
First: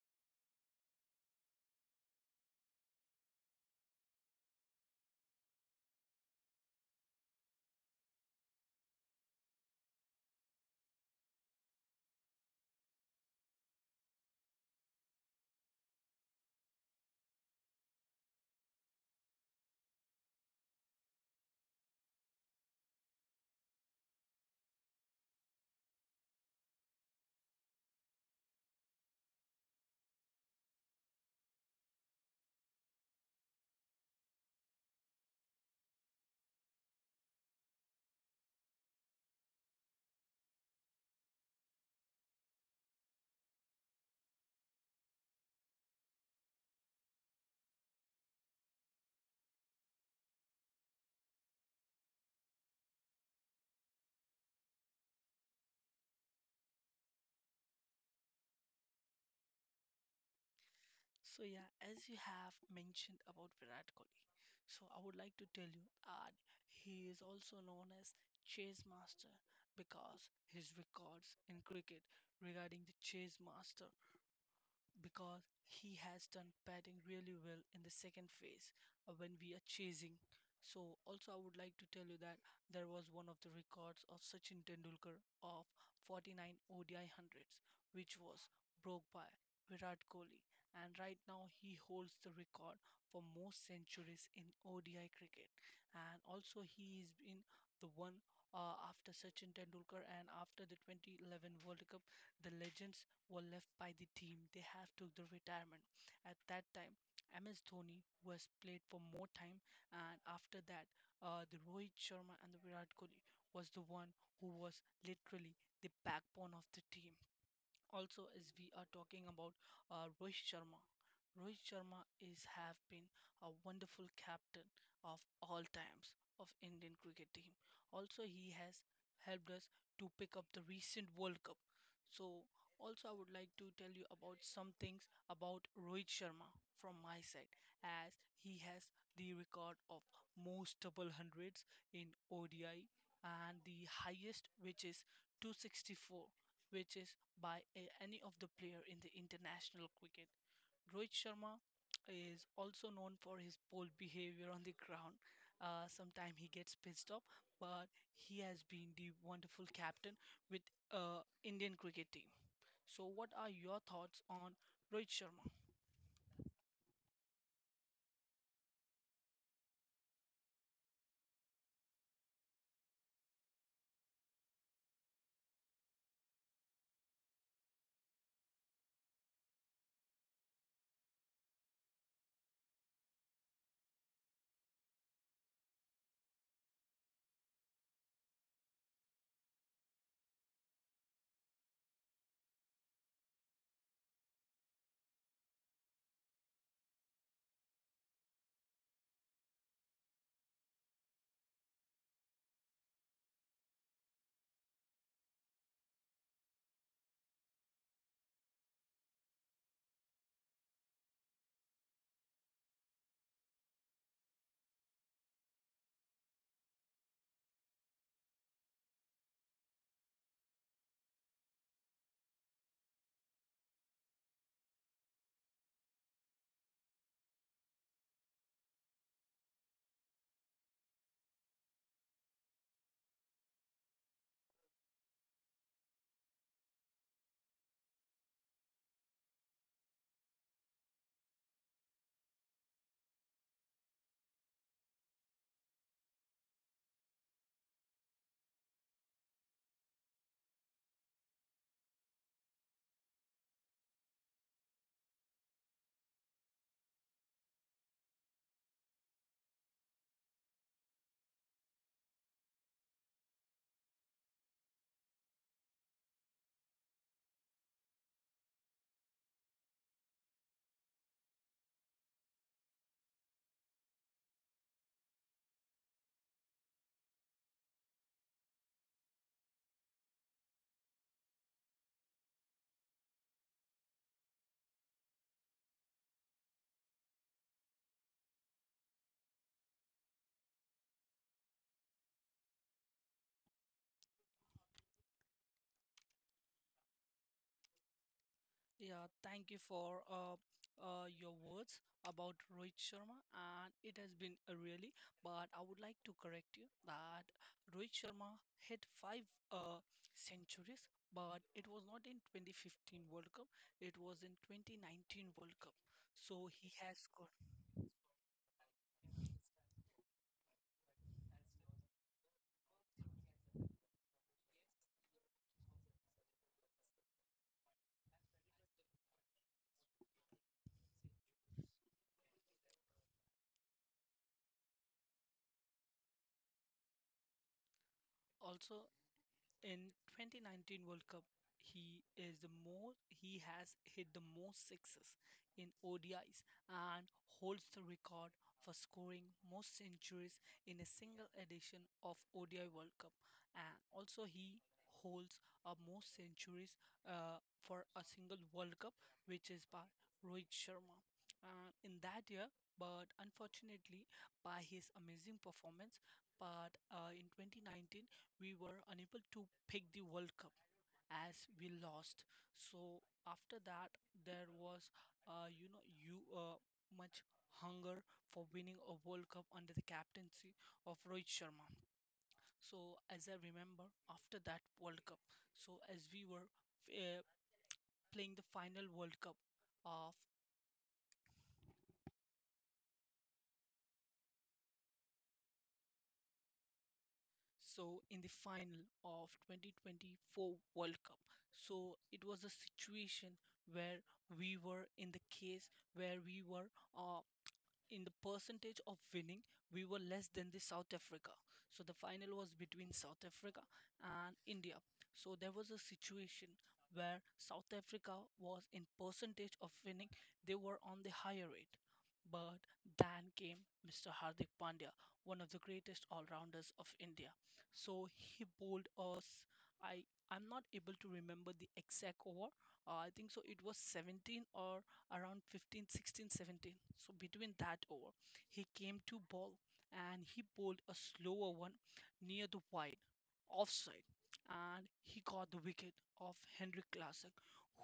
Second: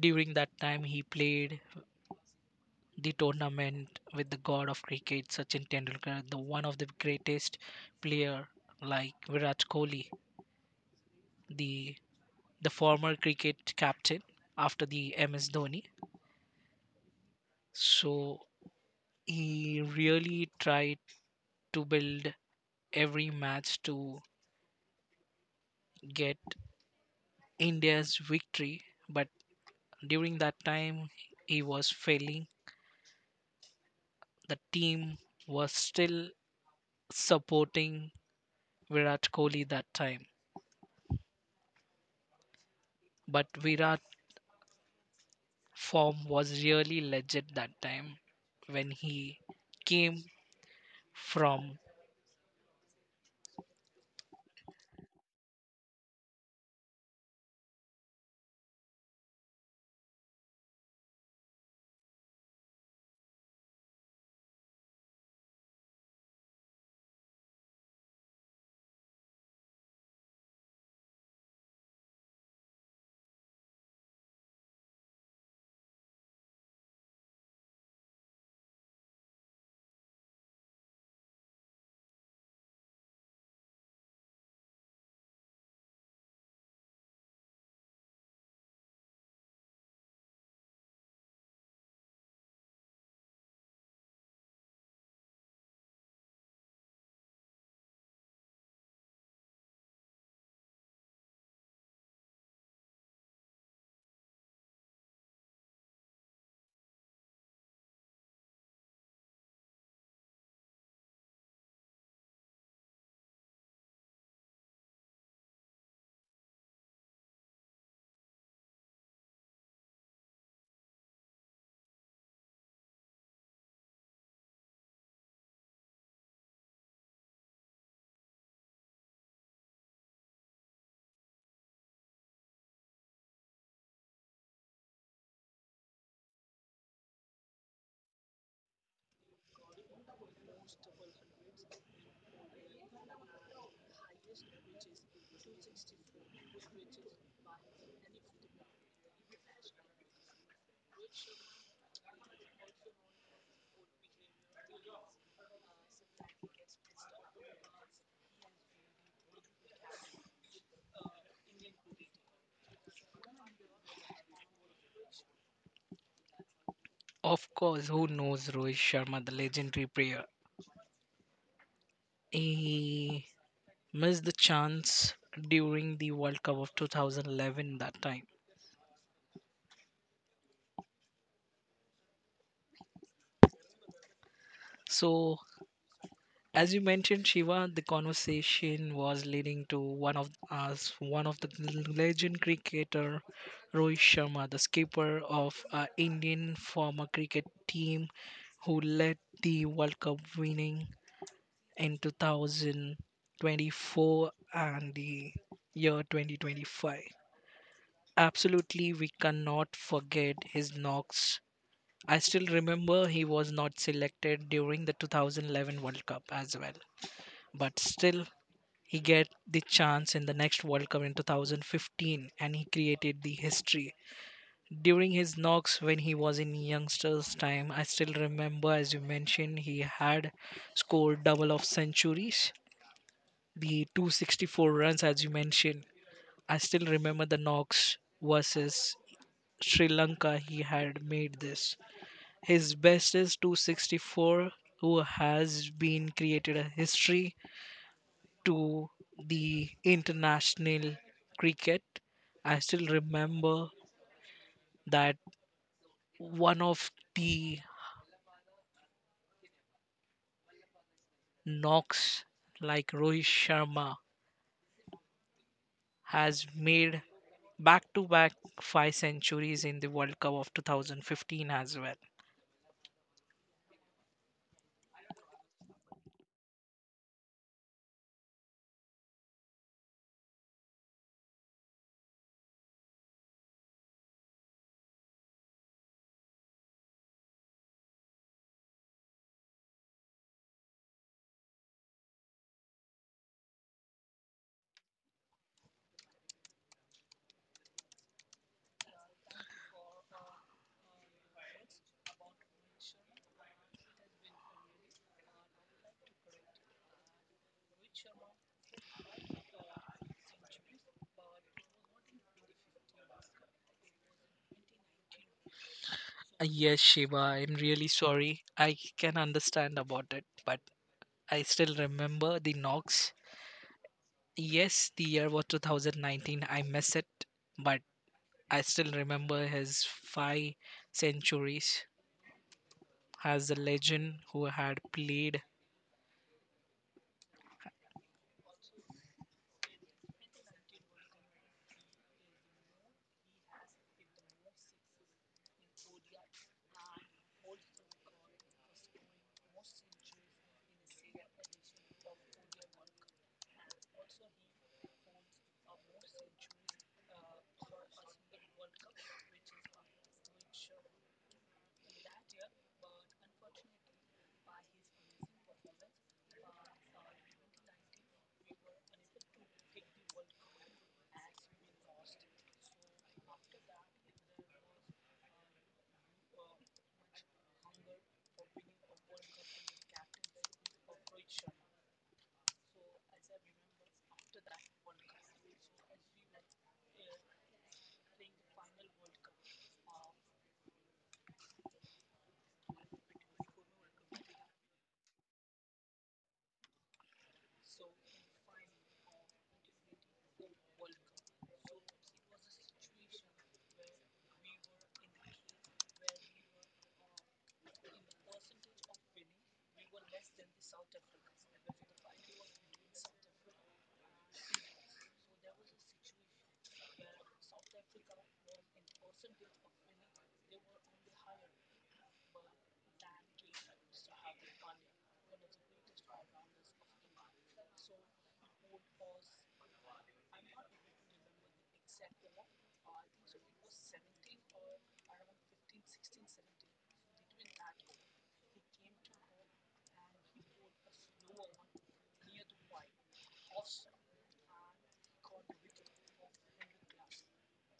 [SPEAKER 2] during that time he played the tournament with the god of cricket Sachin Tendulkar, the one of the greatest player like Virat Kohli, the the former cricket captain after the M S Dhoni. So he really tried to build every match to get India's victory, but during that time he was failing the team was still supporting Virat Kohli that time. But Virat form was really legit that time when he came from,
[SPEAKER 1] So yeah, as you have mentioned about Virat Kohli, so I would like to tell you that he is also known as chase master because his records in cricket regarding the chase master, because he has done batting really well in the second phase, uh, when we are chasing. So also I would like to tell you that there was one of the records of Sachin Tendulkar of forty-nine O D I hundreds, which was broke by Virat Kohli, and right now he holds the record for most centuries in O D I cricket. And also he is in the one, uh, after Sachin Tendulkar. And after the twenty eleven World Cup, the legends were left by the team, they have took the retirement. At that time, M S Dhoni was played for more time, and after that, uh, the Rohit Sharma and the Virat Kohli was the one who was literally the backbone of the team. Also, as we are talking about uh, Rohit Sharma. Rohit Sharma is have been a wonderful captain of all times of Indian cricket team. Also he has helped us to pick up the recent World Cup. So also I would like to tell you about some things about Rohit Sharma from my side, as he has the record of most double hundreds in O D I, and the highest which is two sixty-four, which is by a- any of the player in the international cricket. Rohit Sharma is also known for his bold behavior on the ground. Uh, sometimes he gets pissed off, but he has been the wonderful captain with uh, Indian cricket team. So, what are your thoughts on Rohit Sharma?
[SPEAKER 2] of course, who knows Rohit Sharma, the legendary player. He missed the chance during the World Cup of two thousand eleven that time. So as you mentioned Shiva, the conversation was leading to one of us one of the legend cricketer Rohit Sharma, the skipper of uh, Indian former cricket team who led the World Cup winning in two thousand twenty-four and the year twenty twenty-five. Absolutely, we cannot forget his knocks. I still remember he was not selected during the two thousand eleven World Cup as well, but still he get the chance in the next World Cup in two thousand fifteen and he created the history. During his knocks when he was in youngsters time, I still remember as you mentioned he had scored double of centuries, the two hundred sixty-four runs as you mentioned. I still remember the knocks versus Sri Lanka he had made this. His best is two hundred sixty-four who has been created a history to the international cricket. I still remember that one of the knocks like Rohit Sharma has made back to back five centuries in the World Cup of two thousand fifteen as well.
[SPEAKER 1] Yeah, thank you for uh, uh, your words about Rohit Sharma, and it has been a really. But I would like to correct you that Rohit Sharma hit five uh, centuries, but it was not in twenty fifteen World Cup. It was in twenty nineteen World Cup.
[SPEAKER 2] Uh,
[SPEAKER 1] So he
[SPEAKER 2] Yes,
[SPEAKER 1] has
[SPEAKER 2] Shiva,
[SPEAKER 1] got
[SPEAKER 2] I'm really sorry. I can understand about it, but I still remember the knocks. Yes, the year was two thousand nineteen. I miss it, but I still remember his five centuries as a legend who had played.
[SPEAKER 1] also. In twenty nineteen World Cup, he is the most, he has hit the most sixes in O D Is and holds the record for scoring most centuries in a single edition of O D I World Cup. And also he holds a most centuries, uh, for a single World Cup, which is by Rohit Sharma. And in that year, but unfortunately, by his amazing performance, but uh, in twenty nineteen we were unable to pick the World Cup as we lost. So after that, there was, uh, you know, you uh, much hunger for winning a World Cup under the captaincy of Rohit Sharma. So as I remember, after that World Cup, so as we were uh, playing the final World Cup of. So in the final of twenty twenty-four World Cup, so it was a situation where we were in the case where we were uh, in the percentage of winning, we were less than the South Africa. So the final was between South Africa and India. So there was a situation where South Africa was in percentage of winning, they were on the higher rate. But then came mister Hardik Pandya, one of the greatest all-rounders of India. So he bowled us. I I'm not able to remember the exact over. Uh, I think so. It was seventeen, or around fifteen, sixteen, seventeen. So between that over, he came to ball and he bowled a slower one near the wide offside, and he got the wicket of Henrik Classic,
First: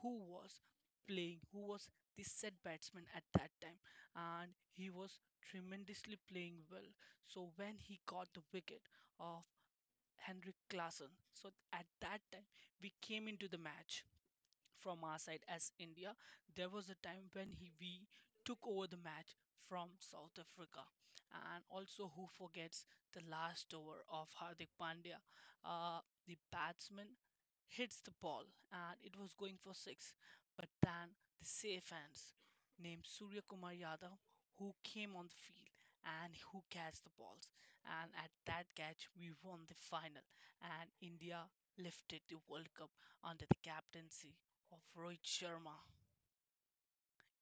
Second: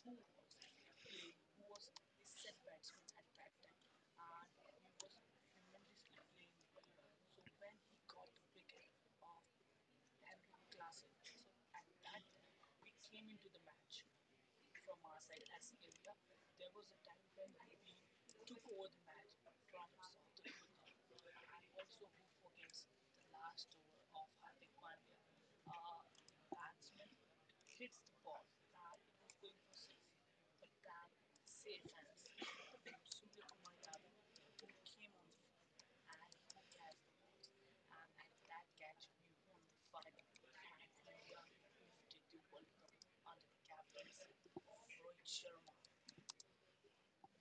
[SPEAKER 1] who was playing, who was the set batsman at that time, and he was tremendously playing well. So when he got the wicket of Henrik Klassen, so at that time we came into the match from our side as India. There was a time when he, we took over the match from South Africa. And also, who forgets the last over of Hardik Pandya? Uh, the batsman hits the ball and it was going for six, but then the safe hands named Surya Kumar Yadav, who came on the field and who catch the balls, and at that catch we won the final and India lifted the World Cup under the captaincy of Rohit Sharma.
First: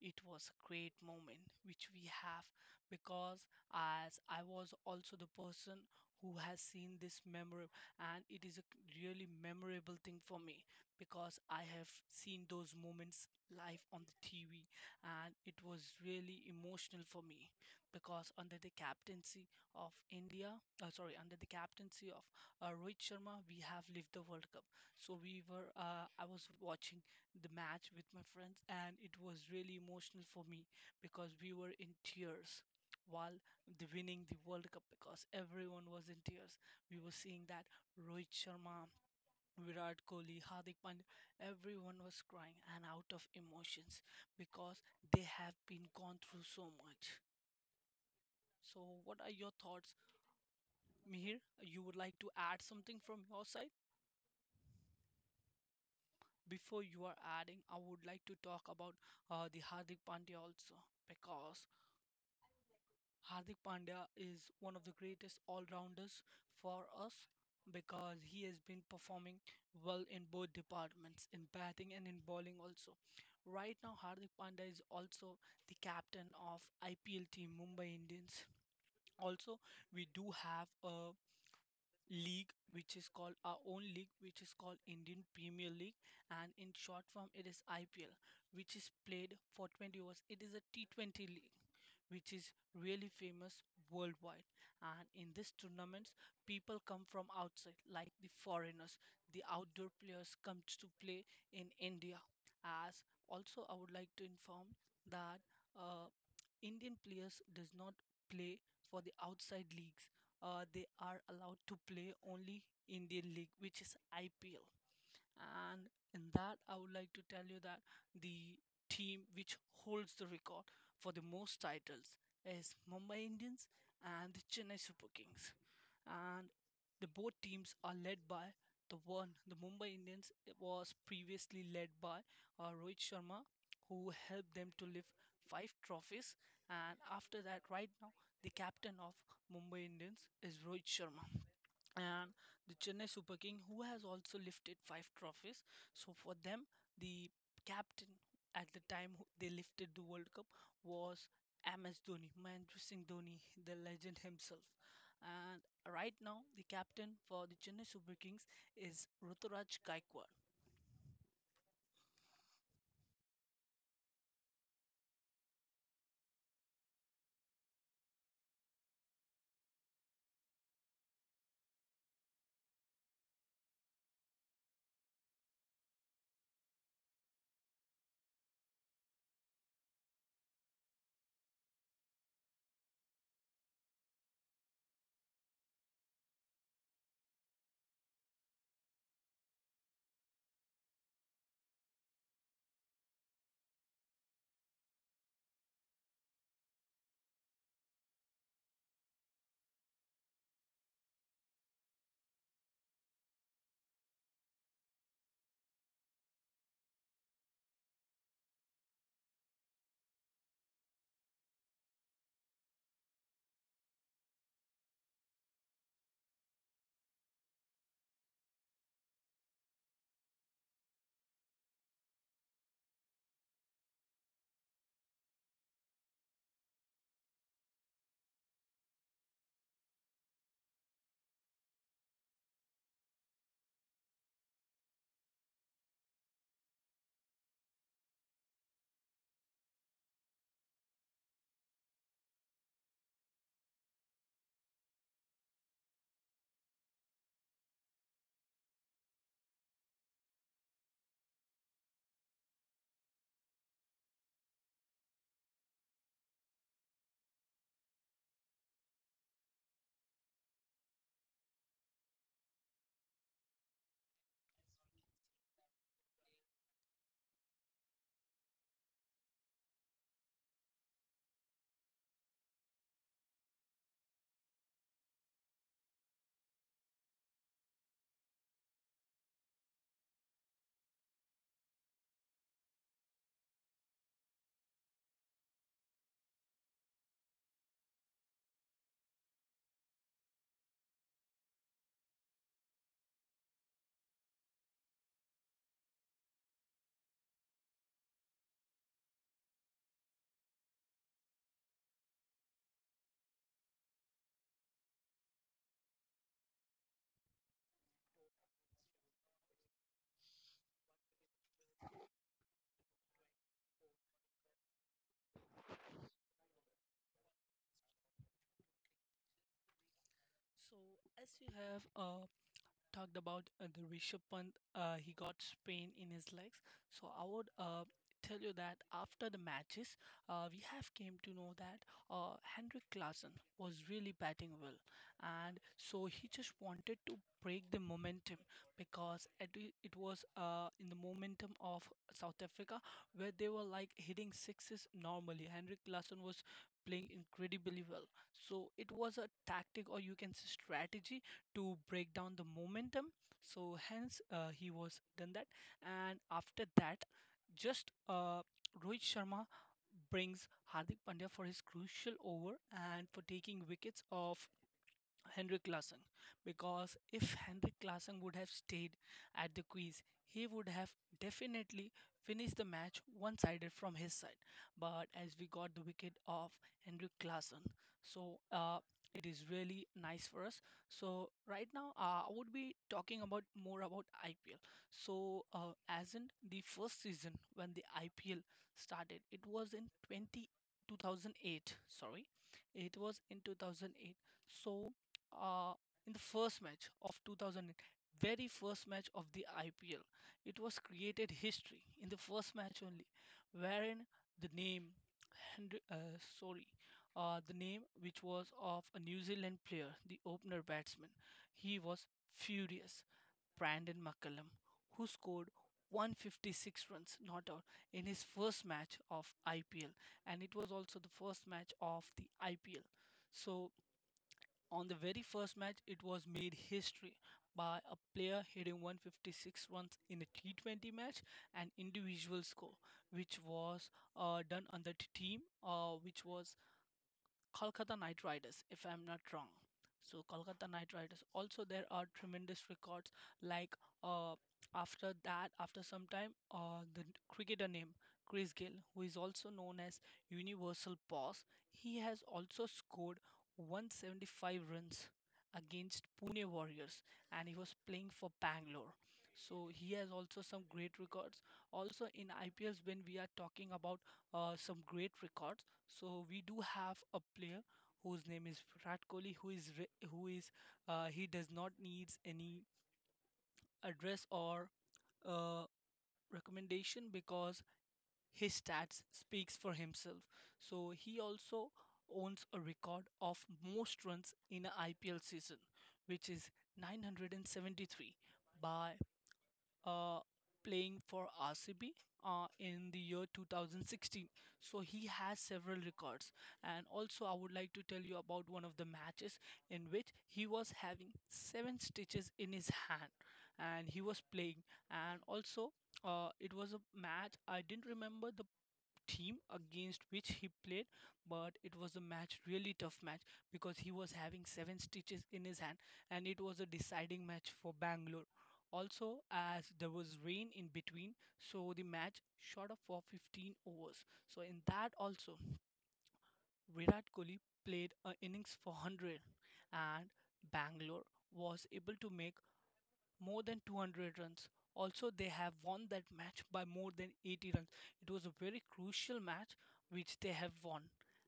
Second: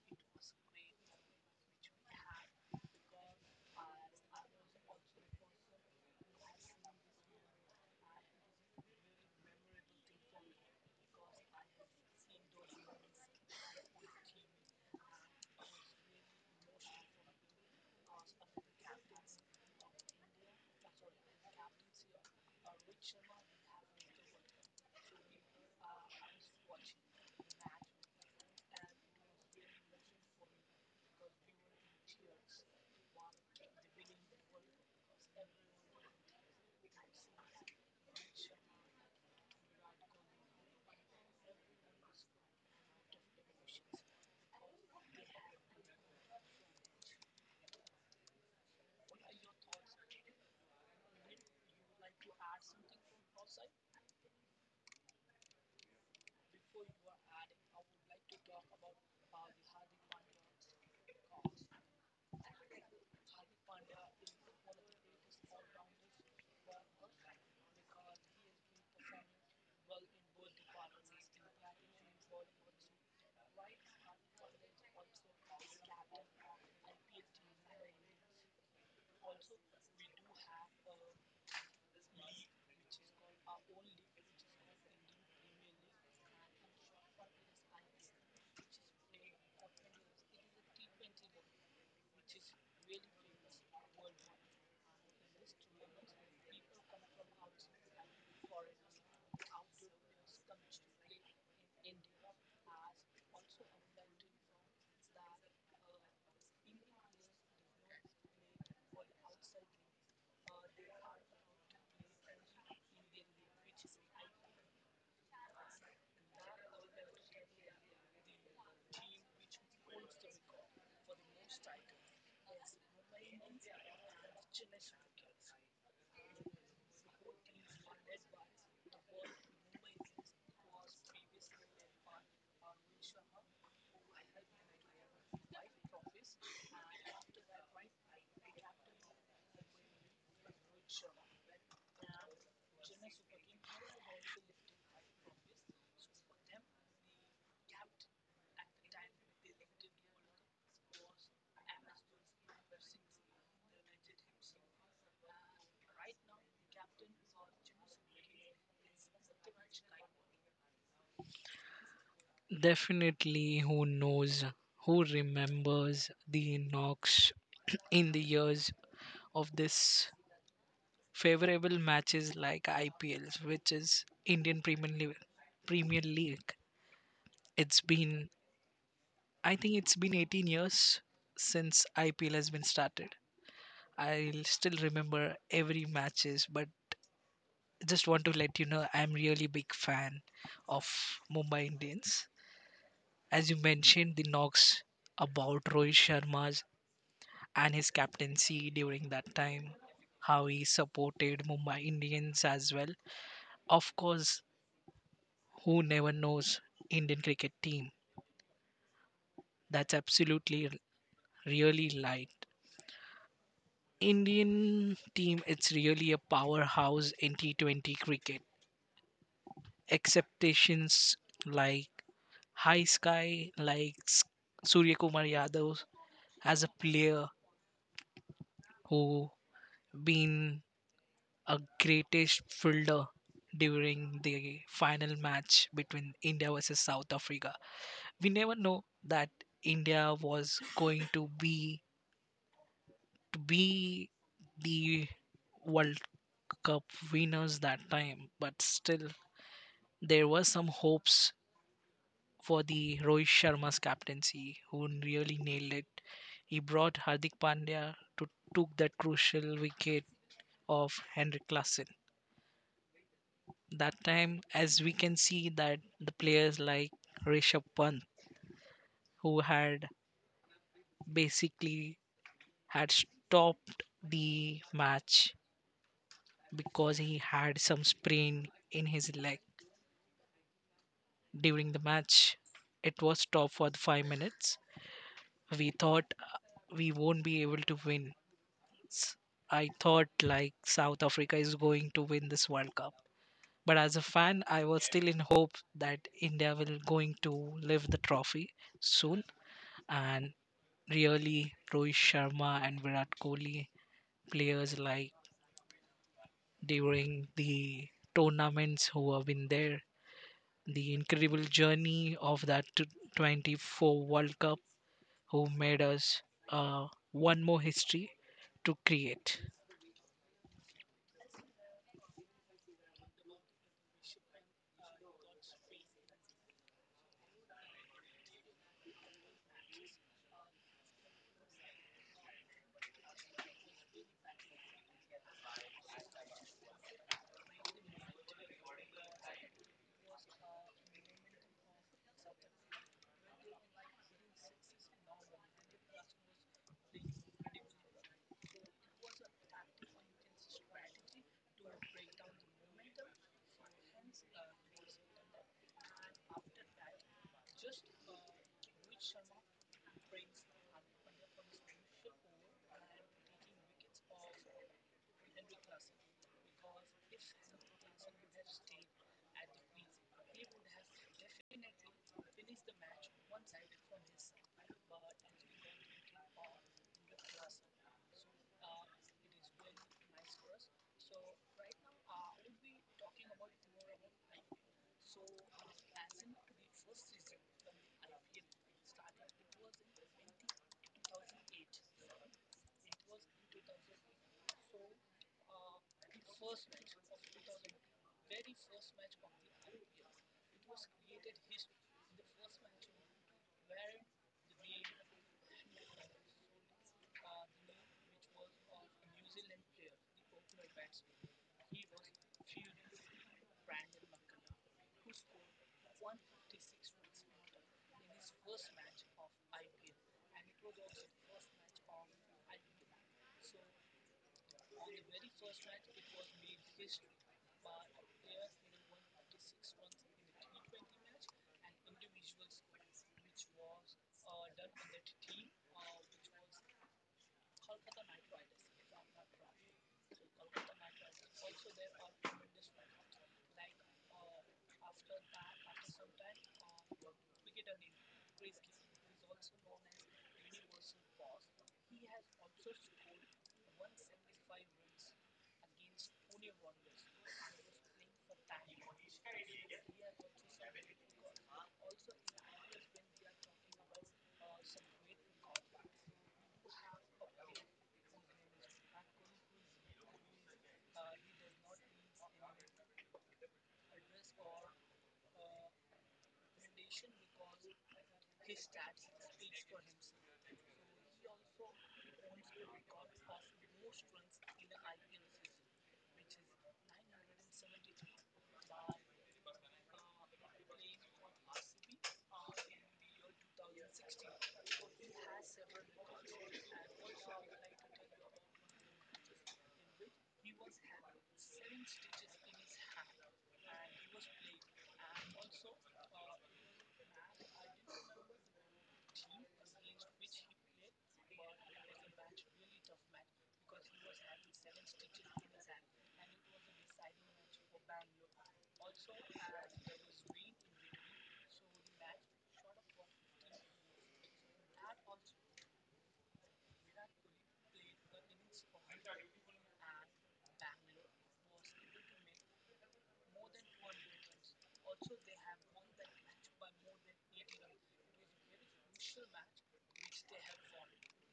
[SPEAKER 1] It was a great moment which we have, because as I was also the person who has seen this memory, and it is a really memorable thing for me, because I have seen those moments live on the T V, and it was really emotional for me because under the captaincy of India, uh, sorry, under the captaincy of uh, Rohit Sharma, we have lived the World Cup. So we were, uh, I was watching the match with my friends, and it was really emotional for me because we were in tears while the winning the World Cup, because everyone was in tears. We were seeing that Rohit Sharma, Virat Kohli, Hardik Pandya, everyone was crying and out of emotions because they have been gone through so much. So, what are your thoughts, Mihir? You would like to add something from your side? Before you are adding, I would like to talk about uh, the Hardik Pandya also, because Hardik Pandya is one of the greatest all-rounders for us, because he has been performing well in both departments, in batting and in bowling also. Right now, Hardik Pandya is also the captain of I P L team Mumbai Indians. Also, we do have a league which is called our own league, which is called Indian Premier League, and in short form, it is I P L, which is played for twenty overs. It is a T twenty league which is really famous worldwide. And in these tournaments, people come from outside, like the foreigners. The outdoor players come to play in India. As also, I would like to inform that uh, Indian players does not play for the outside leagues. Uh, they are allowed to play only Indian league, which is I P L. And in that, I would like to tell you that the team which holds the record for the most titles is Mumbai Indians and the Chennai Super Kings. And the both teams are led by the one, the Mumbai Indians was previously led by uh, Rohit Sharma, who helped them to lift five trophies. And after that, right now, the captain of Mumbai Indians is Rohit Sharma, and the Chennai Super King, who has also lifted five trophies. So for them, the captain at the time who- they lifted the World Cup was M S Dhoni, Mahendra Singh Dhoni, the legend himself. And right now, the captain for the Chennai Super Kings is Ruturaj Gaikwad.
[SPEAKER 2] Definitely who knows, who remembers the knocks in the years of this favorable matches like I P Ls, which is Indian Premier League. Premier League. It's been, I think it's been eighteen years since I P L has been started. I still remember every matches, but just want to let you know I'm really big fan of Mumbai Indians. As you mentioned, the knocks about Rohit Sharma's and his captaincy during that time, how he supported Mumbai Indians as well. Of course, who never knows Indian cricket team? That's absolutely r- really light. Indian team, it's really a powerhouse in T twenty cricket. Acceptations like high sky like S- Surya Kumar Yadav as a player who been a greatest fielder during the final match between India versus South Africa. We never know that India was going to be to be the World Cup winners that time, but still there were some hopes for the Rohit Sharma's captaincy, who really nailed it. He brought Hardik Pandya to took that crucial wicket of Henrik Lassen. That time, as we can see, that the players like Rishabh Pant, who had basically had stopped the match because he had some sprain in his leg during the match. It was stopped for the five minutes. We thought uh, we won't be able to win s- I thought like South Africa is going to win this World Cup. But as a fan, I was still in hope that India will going to lift the trophy soon. And really, Rohit Sharma and Virat Kohli, players like during the tournaments who have been there, the incredible journey of that t- twenty-four World Cup, who made us uh, one more history to create.
[SPEAKER 1] So as we have a talked about uh, the Rishabh Pant. Uh, he got sprain in his legs, so I would uh, tell you that after the matches, uh, we have came to know that uh, Henrik Klassen was really batting well, and so he just wanted to break the momentum because at the- it was uh, in the momentum of South Africa where they were like hitting sixes normally. Henrik Larsson was playing incredibly well. So it was a tactic, or you can say strategy, to break down the momentum. So hence uh, he was done that, and after that, just uh, Rohit Sharma brings Hardik Pandya for his crucial over and for taking wickets of Henrik Larsson, because if Henrik Larsson would have stayed at the crease, he would have definitely finished the match one sided from his side. But as we got the wicket of Henrik Larsson, so uh, it is really nice for us. So, right now, uh, I would be talking about more about I P L. So, uh, as in the first season when the I P L started, it was in twenty two thousand eight. sorry, it was in two thousand eight. So, uh, in the first match of two thousand eight, very first match of the I P L. It was created history in the first match only, wherein the name, Henry, uh, sorry, uh, the name which was of a New Zealand player, the opener batsman, he was furious. Brandon McCullum, who scored one hundred fifty-six runs, not out, in his first match of I P L, and it was also the first match of the I P L. So on the very first match, it was made history by a player hitting one hundred fifty-six runs in a T twenty match, an individual score, which was uh, done on the t- team, uh, which was Kolkata Knight Riders, if I'm not wrong. So Kolkata Knight Riders. Also, there are tremendous records. Like uh, after that, after some time, uh, the n- cricketer name Chris Gill, who is also known as Universal Boss, he has also scored one hundred seventy-five runs against Pune Warriors, and he was playing for Bangalore. So he has also some great records. Also in I P Ls, when we are talking about uh, some great records, so we do have a player whose name is Virat Kohli, who is re- who is uh, he does not needs any address or uh, recommendation because his stats speaks for himself. So he also owns a record of most runs in a I P L season, which is nine hundred seventy-three by uh, playing for R C B uh, in the year two thousand sixteen. So he has several records. And also, I would like to tell you about one of the matches in which he was having seven stitches in his hand and he was playing. And also, uh, it was a match, I didn't remember the team against which he played, but it was a match really tough match, because he was having seven stitches in his hand, and it was a deciding match for Bangalore, also as there was rain in between, so the match shot up for fifteen overs. So in that also, Virat Kohli played an innings for one hundred, and Bangalore was able to make more than two hundred runs. Also, they have won that match by more than eighty runs. It was a very crucial match which they have won,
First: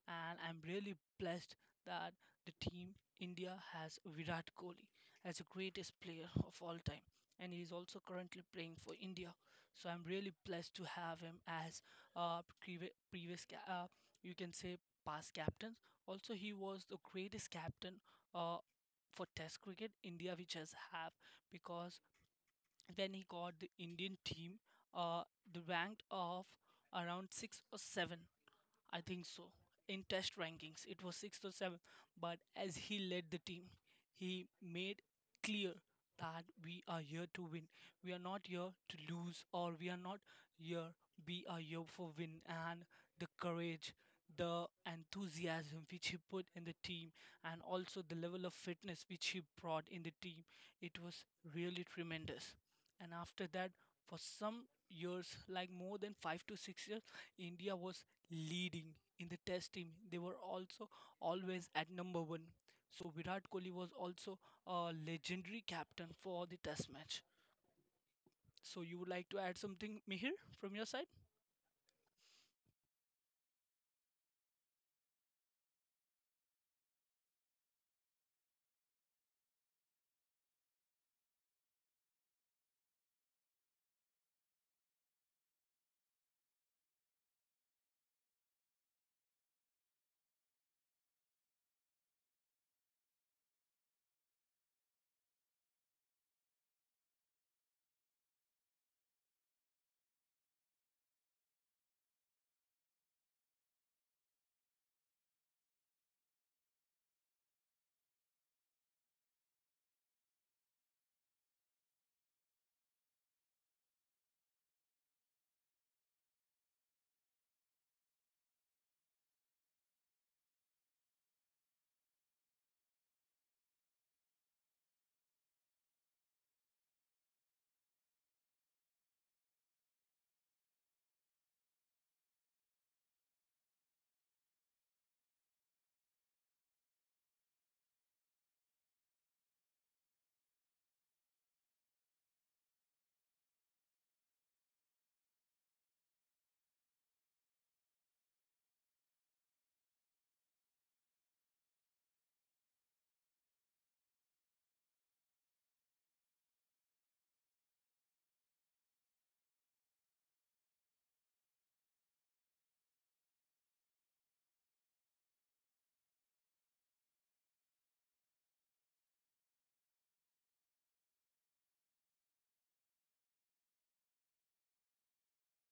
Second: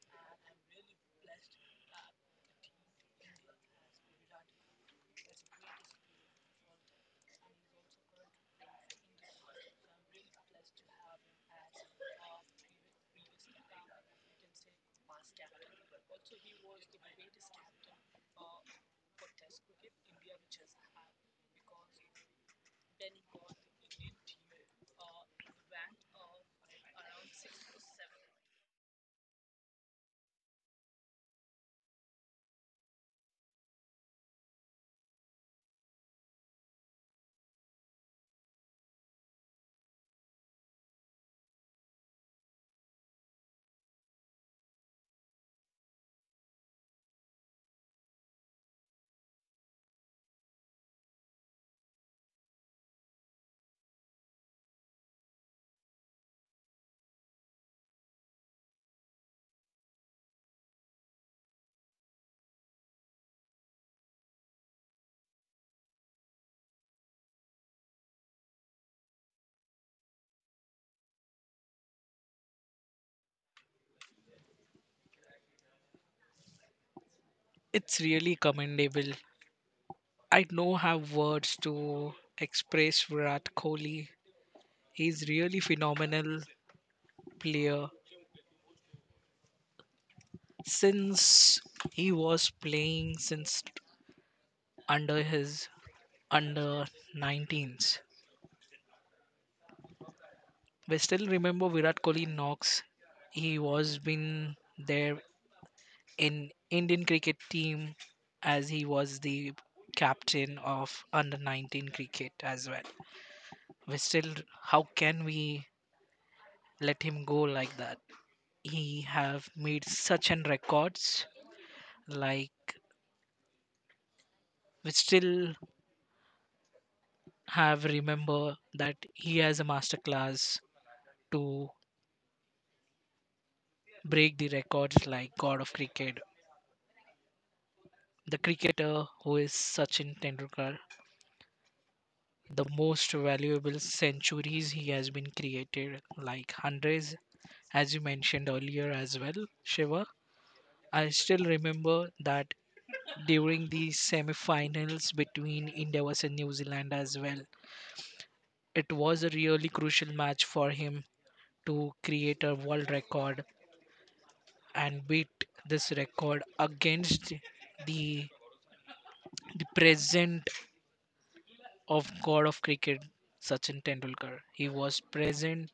[SPEAKER 1] and I'm really blessed that the team India has Virat Kohli as the greatest player of all time, and he is also currently playing for India. So I'm really blessed to have him as uh, previ- previous, ca- uh, you can say, past captain. Also, he was the greatest captain uh, for Test cricket India, which has have, because when he got the Indian team, uh, the ranked of around six or seven. I think so. In test rankings, it was sixth or seventh, but as he led the team, he made clear that we are here to win. We are not here to lose, or we are not here. We are here for win. And the courage, the enthusiasm which he put in the team, and also the level of fitness which he brought in the team, it was really tremendous. And after that, for some years, like more than five to six years, India was leading in the test team. They were also always at number one. So Virat Kohli was also a legendary captain for the test match. So you would like to add something, Mihir, from your side?
[SPEAKER 2] It's really commendable. I don't have words to express Virat Kohli. He's really phenomenal player. Since he was playing since under his under nineteens, we still remember Virat Kohli knocks. He was been there in Indian cricket team as he was the captain of under nineteen cricket as well. We still how can we let him go like that? He have made such an records like we still have remember that he has a master class to break the records like god of cricket the cricketer who is Sachin Tendulkar, the most valuable centuries he has been created like hundreds as you mentioned earlier as well, Shiva. I still remember that during the semi-finals between India versus New Zealand as well, it was a really crucial match for him to create a world record and beat this record against the the present of god of cricket Sachin Tendulkar. He was present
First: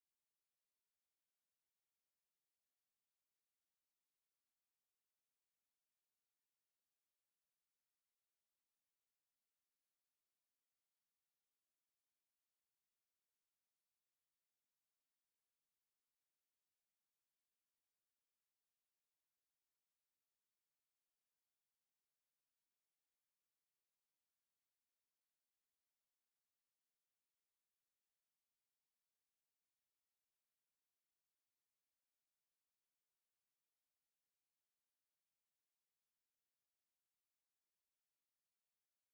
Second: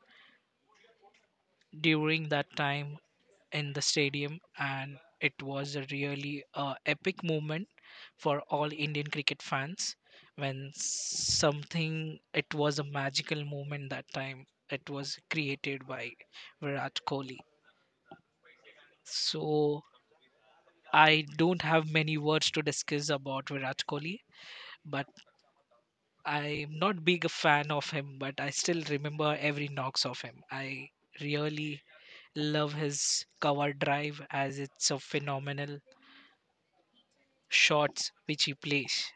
[SPEAKER 2] during that time in the stadium and it was a really uh, epic moment for all Indian cricket fans when something it was a magical moment that time it was created by Virat Kohli. So I don't have many words to discuss about Virat Kohli, but I'm not big a fan of him, but I still remember every knocks of him. I really love his cover drive as it's a phenomenal shots which he plays.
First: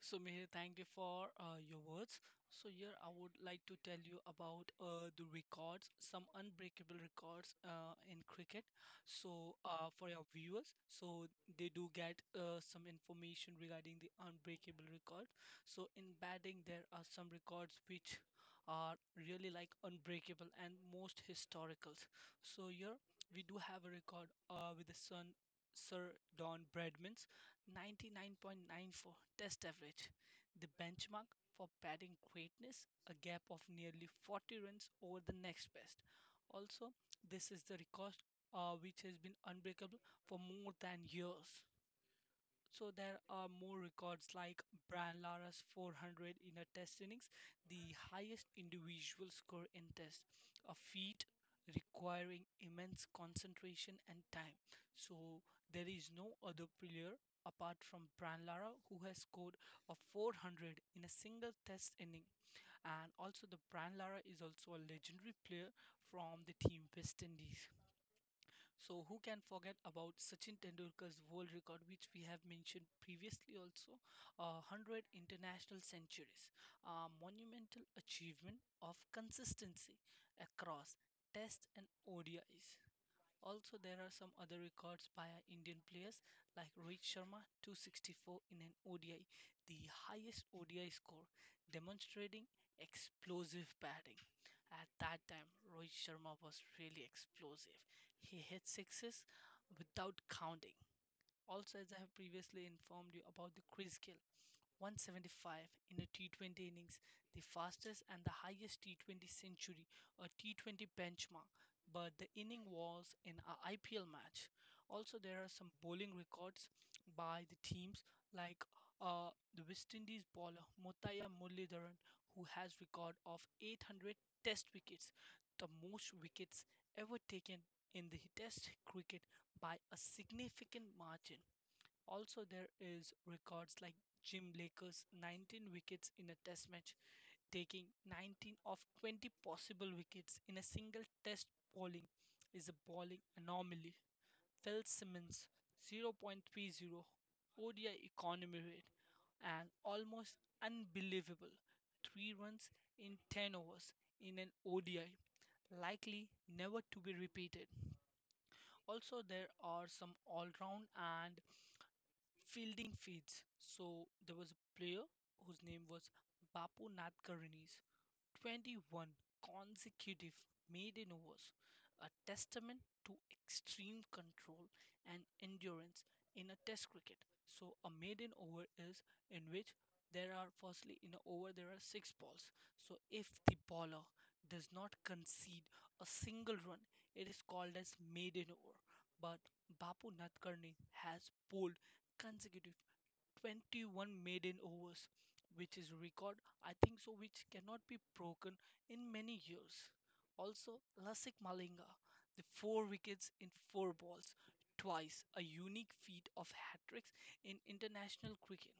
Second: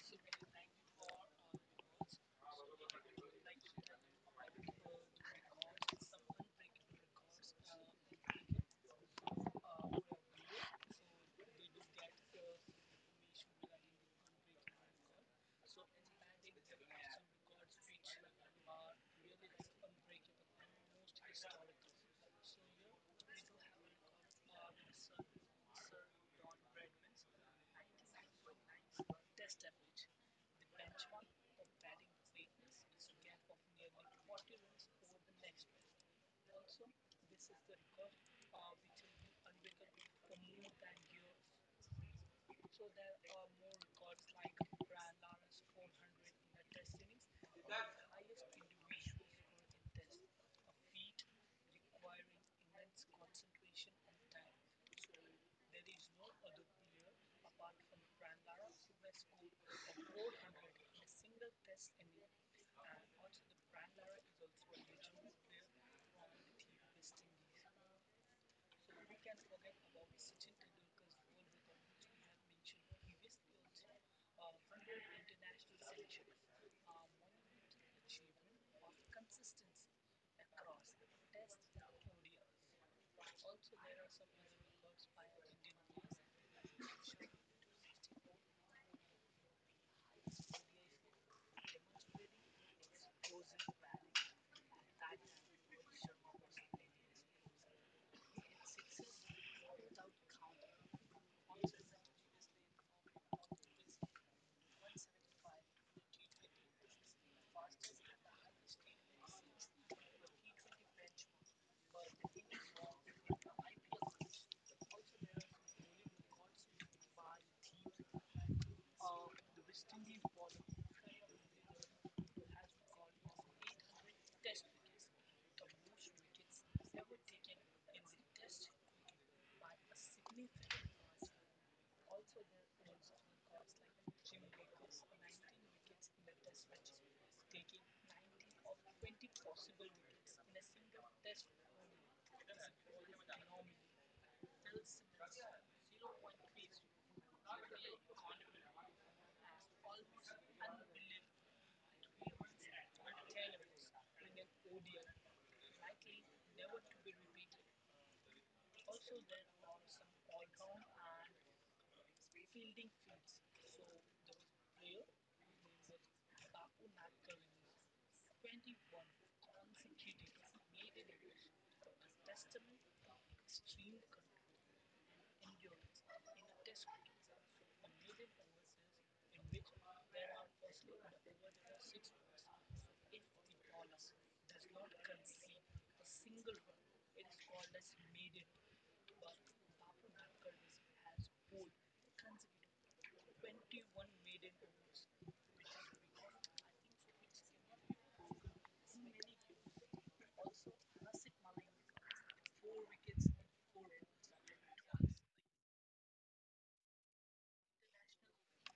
[SPEAKER 1] So, Mihir, thank you for uh, your words. So, here I would like to tell you about uh, the records, some unbreakable records uh, in cricket. So, uh, for your viewers, so they do get uh, some information regarding the unbreakable record. So, in batting, there are some records which are really like unbreakable and most historicals. So, here we do have a record uh, with the son. Sir Don Bradman's ninety-nine point nine four test average, the benchmark for batting greatness, a gap of nearly forty runs over the next best. Also, this is the record uh, which has been unbreakable for more than years. So there are more records like Brian Lara's four hundred in a test innings, the highest individual score in test, a feat requiring immense concentration and time. So there is no other player apart from Brian Lara who has scored a four hundred in a single test inning. And also the Brian Lara is also a legendary player from the team West Indies. So who can forget about Sachin Tendulkar's world record, which we have mentioned previously also, uh, one hundred international centuries, a monumental achievement of consistency across Test and O D Is. Also, there are some other records by our Indian players like Rohit Sharma two hundred sixty-four in an O D I, the highest O D I score, demonstrating explosive batting. At that time, Rohit Sharma was really explosive. He hit sixes without counting. Also, as I have previously informed you about the crease kill, one hundred seventy-five in a T twenty innings, the fastest and the highest T twenty century, a T twenty benchmark. But the inning was in a I P L match. Also, there are some bowling records by the teams like uh, the West Indies bowler Muttiah Muralidharan, who has record of eight hundred Test wickets, the most wickets ever taken in the Test cricket by a significant margin. Also, there is records like Jim Laker's nineteen wickets in a test match, taking nineteen of twenty possible wickets in a single test bowling is a bowling anomaly. Phil Simmons zero point three zero O D I economy rate and almost unbelievable three runs in ten overs in an O D I, likely never to be repeated. Also, there are some all round and fielding feeds. So there was a player whose name was Bapu Nath Karnis. twenty-one consecutive maiden overs, a testament to extreme control and endurance in a test cricket. So a maiden over is in which there are, firstly, in an over there are six balls. So if the bowler does not concede a single run, it is called as maiden over. But Bapu Nadkarni has bowled consecutive twenty-one maiden overs, which is record, I think so, which cannot be broken in many years. Also, Lasik Malinga, the four wickets in four balls, twice a unique feat of hat tricks in international cricket.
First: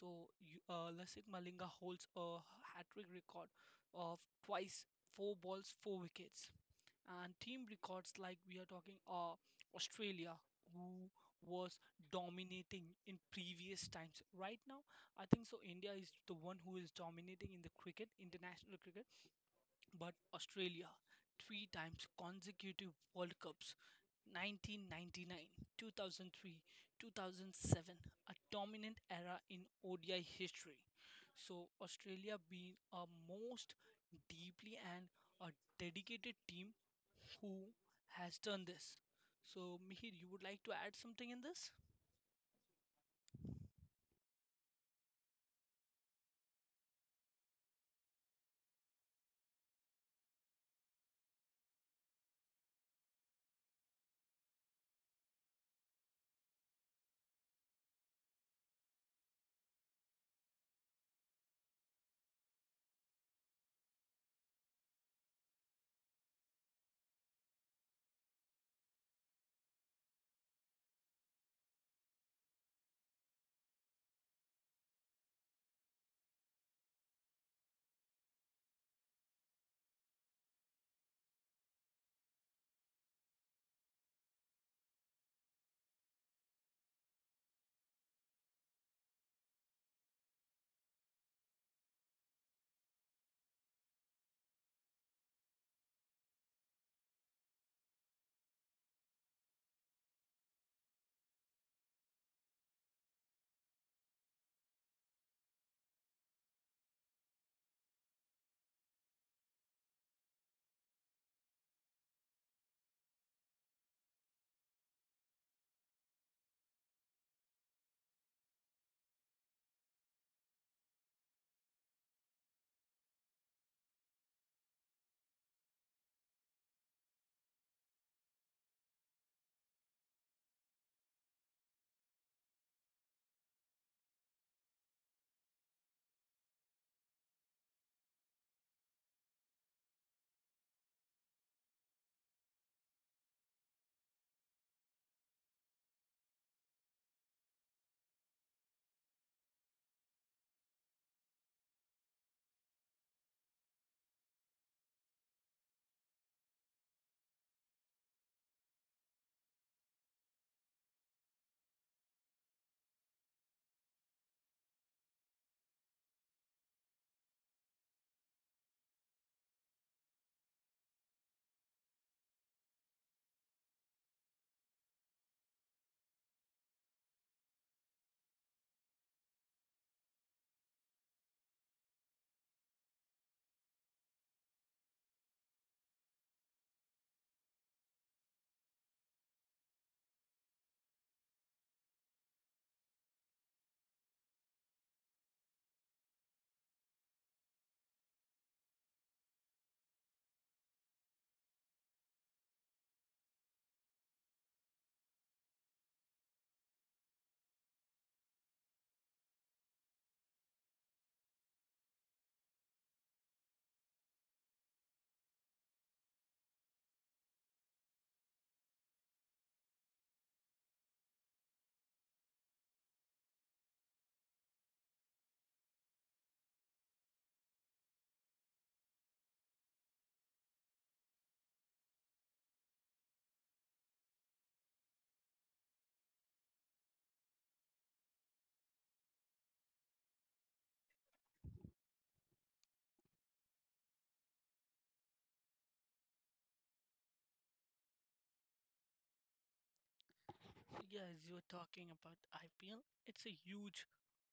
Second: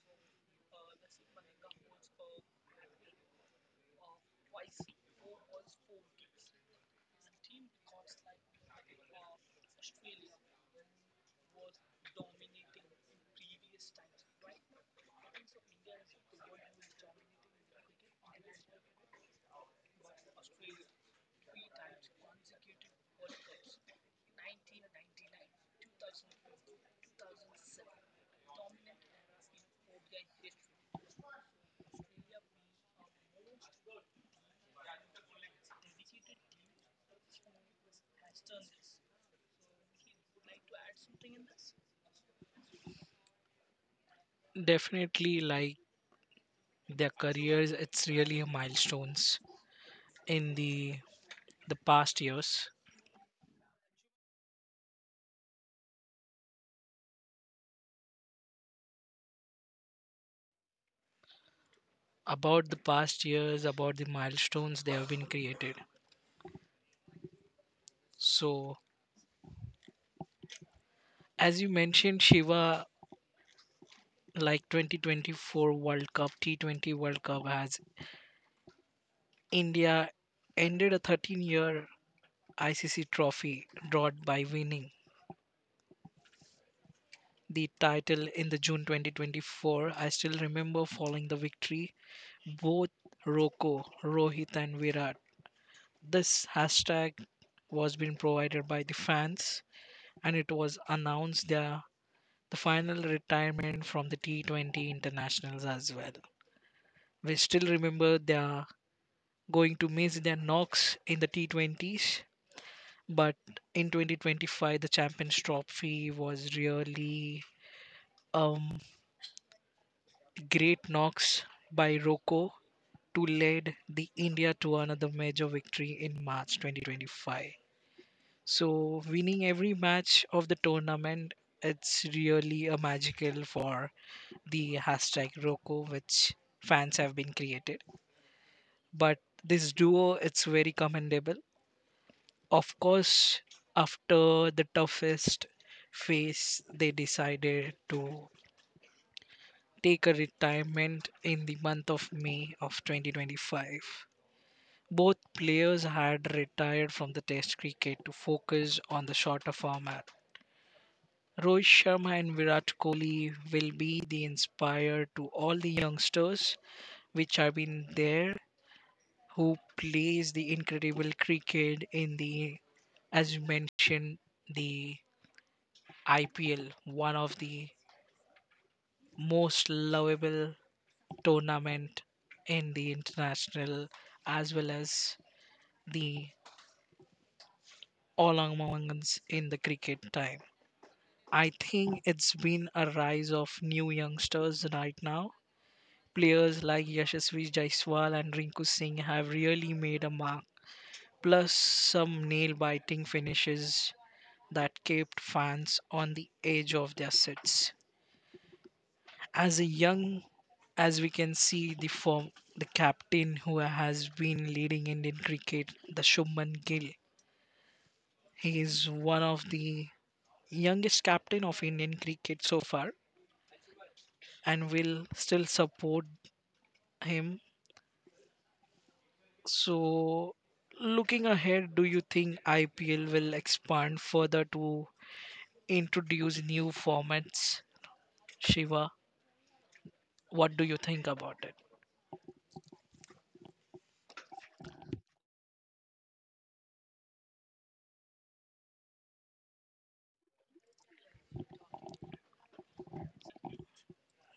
[SPEAKER 1] So, you- uh, Lasik Malinga holds a hat trick record of twice four balls, four wickets, and team records. Like we are talking uh, Australia, who was dominating in previous times. Right now, I think so India is the one who is dominating in the cricket, international cricket. But Australia, three times consecutive World Cups, nineteen ninety-nine, two thousand three, two thousand seven, a dominant era in O D I history. So, Australia being a most deeply and a dedicated team who has done this. So, Mihir, you would like to add something in this?
[SPEAKER 2] Definitely like their careers, it's really a milestones in the the past years. About the past years, about the milestones they have been created. So as you mentioned, Shiva, like twenty twenty-four World Cup, T twenty World Cup has India ended a thirteen-year I C C trophy drought by winning the title in the June twenty twenty-four. I still remember following the victory, both Roko, Rohit, and Virat. This hashtag was being provided by the fans, and it was announced their the final retirement from the T twenty internationals as well. We still remember they're going to miss their knocks in the T twenties, but in twenty twenty-five, the Champions Trophy was really um, great knocks by Rocco to lead the India to another major victory in March twenty twenty-five. So winning every match of the tournament, it's really a magical for the hashtag Rocco, which fans have been created. But this duo, it's very commendable. Of course, after the toughest phase, they decided to take a retirement in the month of May of twenty twenty-five. Both players had retired from the Test cricket to focus on the shorter format. Rohit Sharma and Virat Kohli will be the inspire to all the youngsters which have been there who plays the incredible cricket in the as you mentioned the I P L, one of the most lovable tournament in the international as well as the all amongst in the cricket time. I think it's been a rise of new youngsters right now. Players like Yashasvi Jaiswal and Rinku Singh have really made a mark. Plus some nail-biting finishes that kept fans on the edge of their seats. As a young as we can see the form the captain who has been leading Indian cricket, the Shubman Gill. He is one of the youngest captain of Indian cricket so far and will still support him. So looking ahead, do you think I P L will expand further to introduce new formats? Shiva, what do you think about it?
[SPEAKER 1] Yeah, as you were talking about I P L, it's a huge,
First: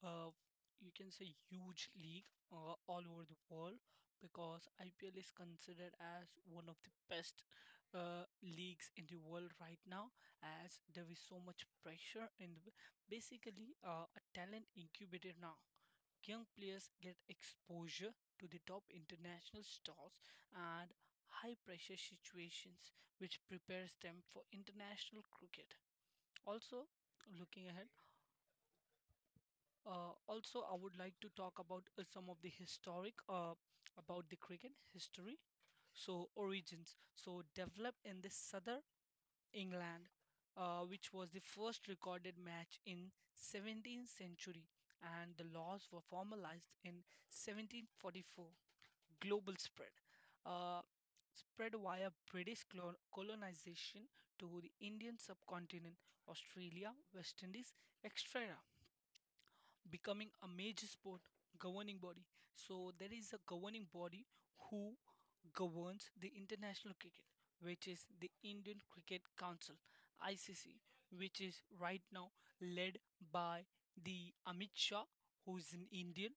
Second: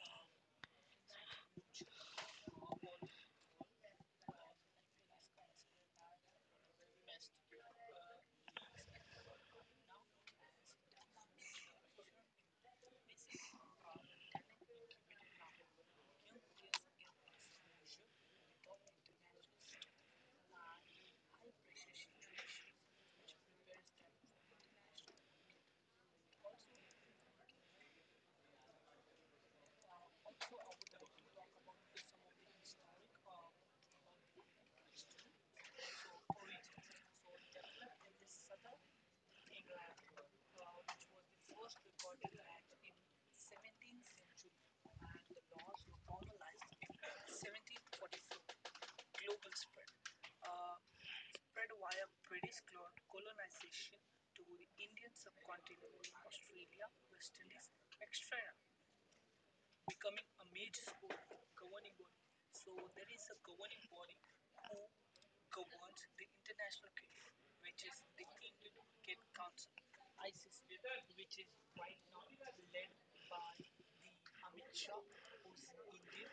[SPEAKER 1] uh, you can say huge league uh, all over the world, because I P L is considered as one of the best uh, leagues in the world right now, as there is so much pressure, and basically uh, a talent incubator now. Young players get exposure to the top international stars and high pressure situations, which prepares them for international cricket. Also, looking ahead, uh, also I would like to talk about uh, some of the historic, uh, about the cricket history. So, origins. So developed in the southern England, uh, which was the first recorded match in seventeenth century, and the laws were formalized in seventeen forty-four. Global spread. Uh, spread via British clo- colonization to the Indian subcontinent, Australia, West Indies, et cetera, becoming a major sport. Governing body. So there is a governing body who governs the international cricket, which is the Indian Cricket Council (I C C), which is right now led by the Amit Shah, who is an Indian.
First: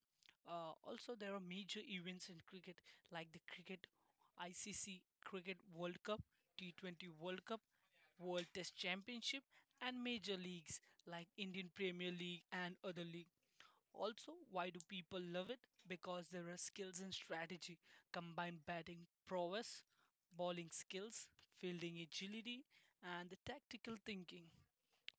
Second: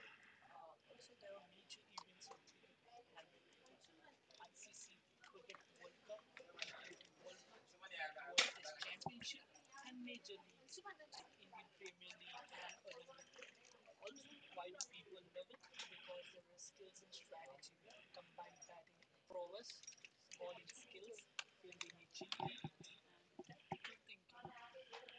[SPEAKER 1] Uh, also, there are major events in cricket like the cricket I C C Cricket World Cup, T twenty World Cup, World Test Championship, and major leagues like Indian Premier League and other leagues. Also, why do people love it? Because there are skills and strategy, combined batting prowess, bowling skills, fielding agility, and the tactical thinking.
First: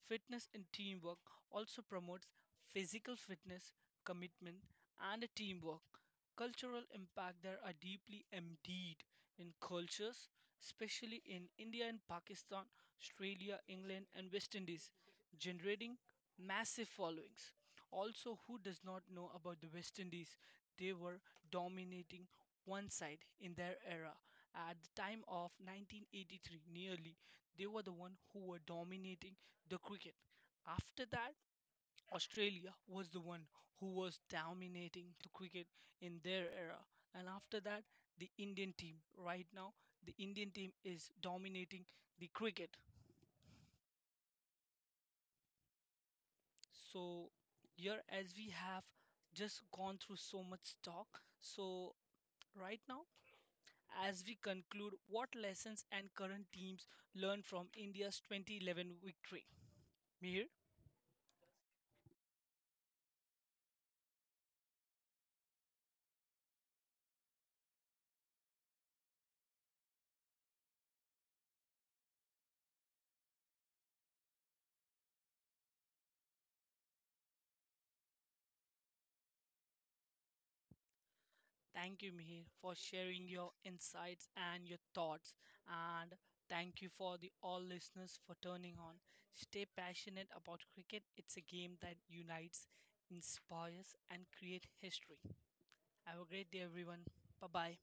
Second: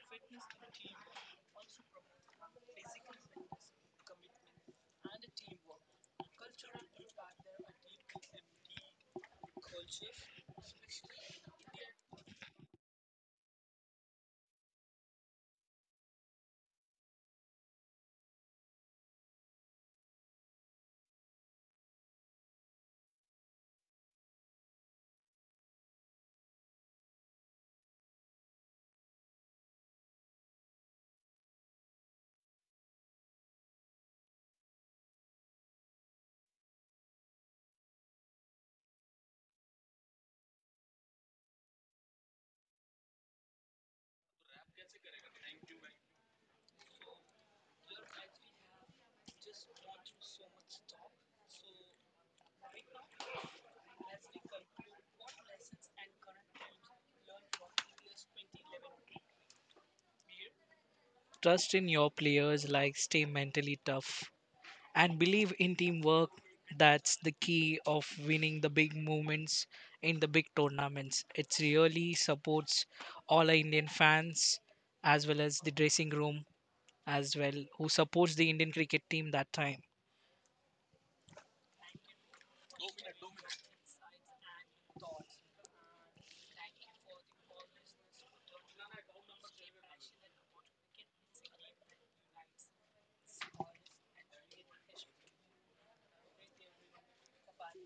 [SPEAKER 1] Fitness and teamwork also promotes physical fitness, commitment, and teamwork. Cultural impact, there are deeply embedded in cultures, especially in India and Pakistan, Australia, England, and West Indies, generating massive followings. Also, who does not know about the West Indies? They were dominating one side in their era. At the time of nineteen eighty-three, nearly, they were the one who were dominating the cricket. After that, Australia was the one who was dominating the cricket in their era. And after that, the Indian team. Right now, the Indian team is dominating the cricket. So, here, as we have just gone through so much talk, so right now, as we conclude, what lessons and current teams learn from India's twenty eleven victory? Mihir?
[SPEAKER 2] Trust in your players like stay mentally tough and believe in teamwork. That's the key of winning the big movements in the big tournaments. It really supports all our Indian fans as well as the dressing room as well who supports the Indian cricket team that time.
[SPEAKER 1] Thank you, Mihir, for sharing your insights and your thoughts. And thank you for the all listeners for turning on. Stay passionate about cricket. It's a game that unites, inspires, and creates history. Have a great day, everyone. Bye bye.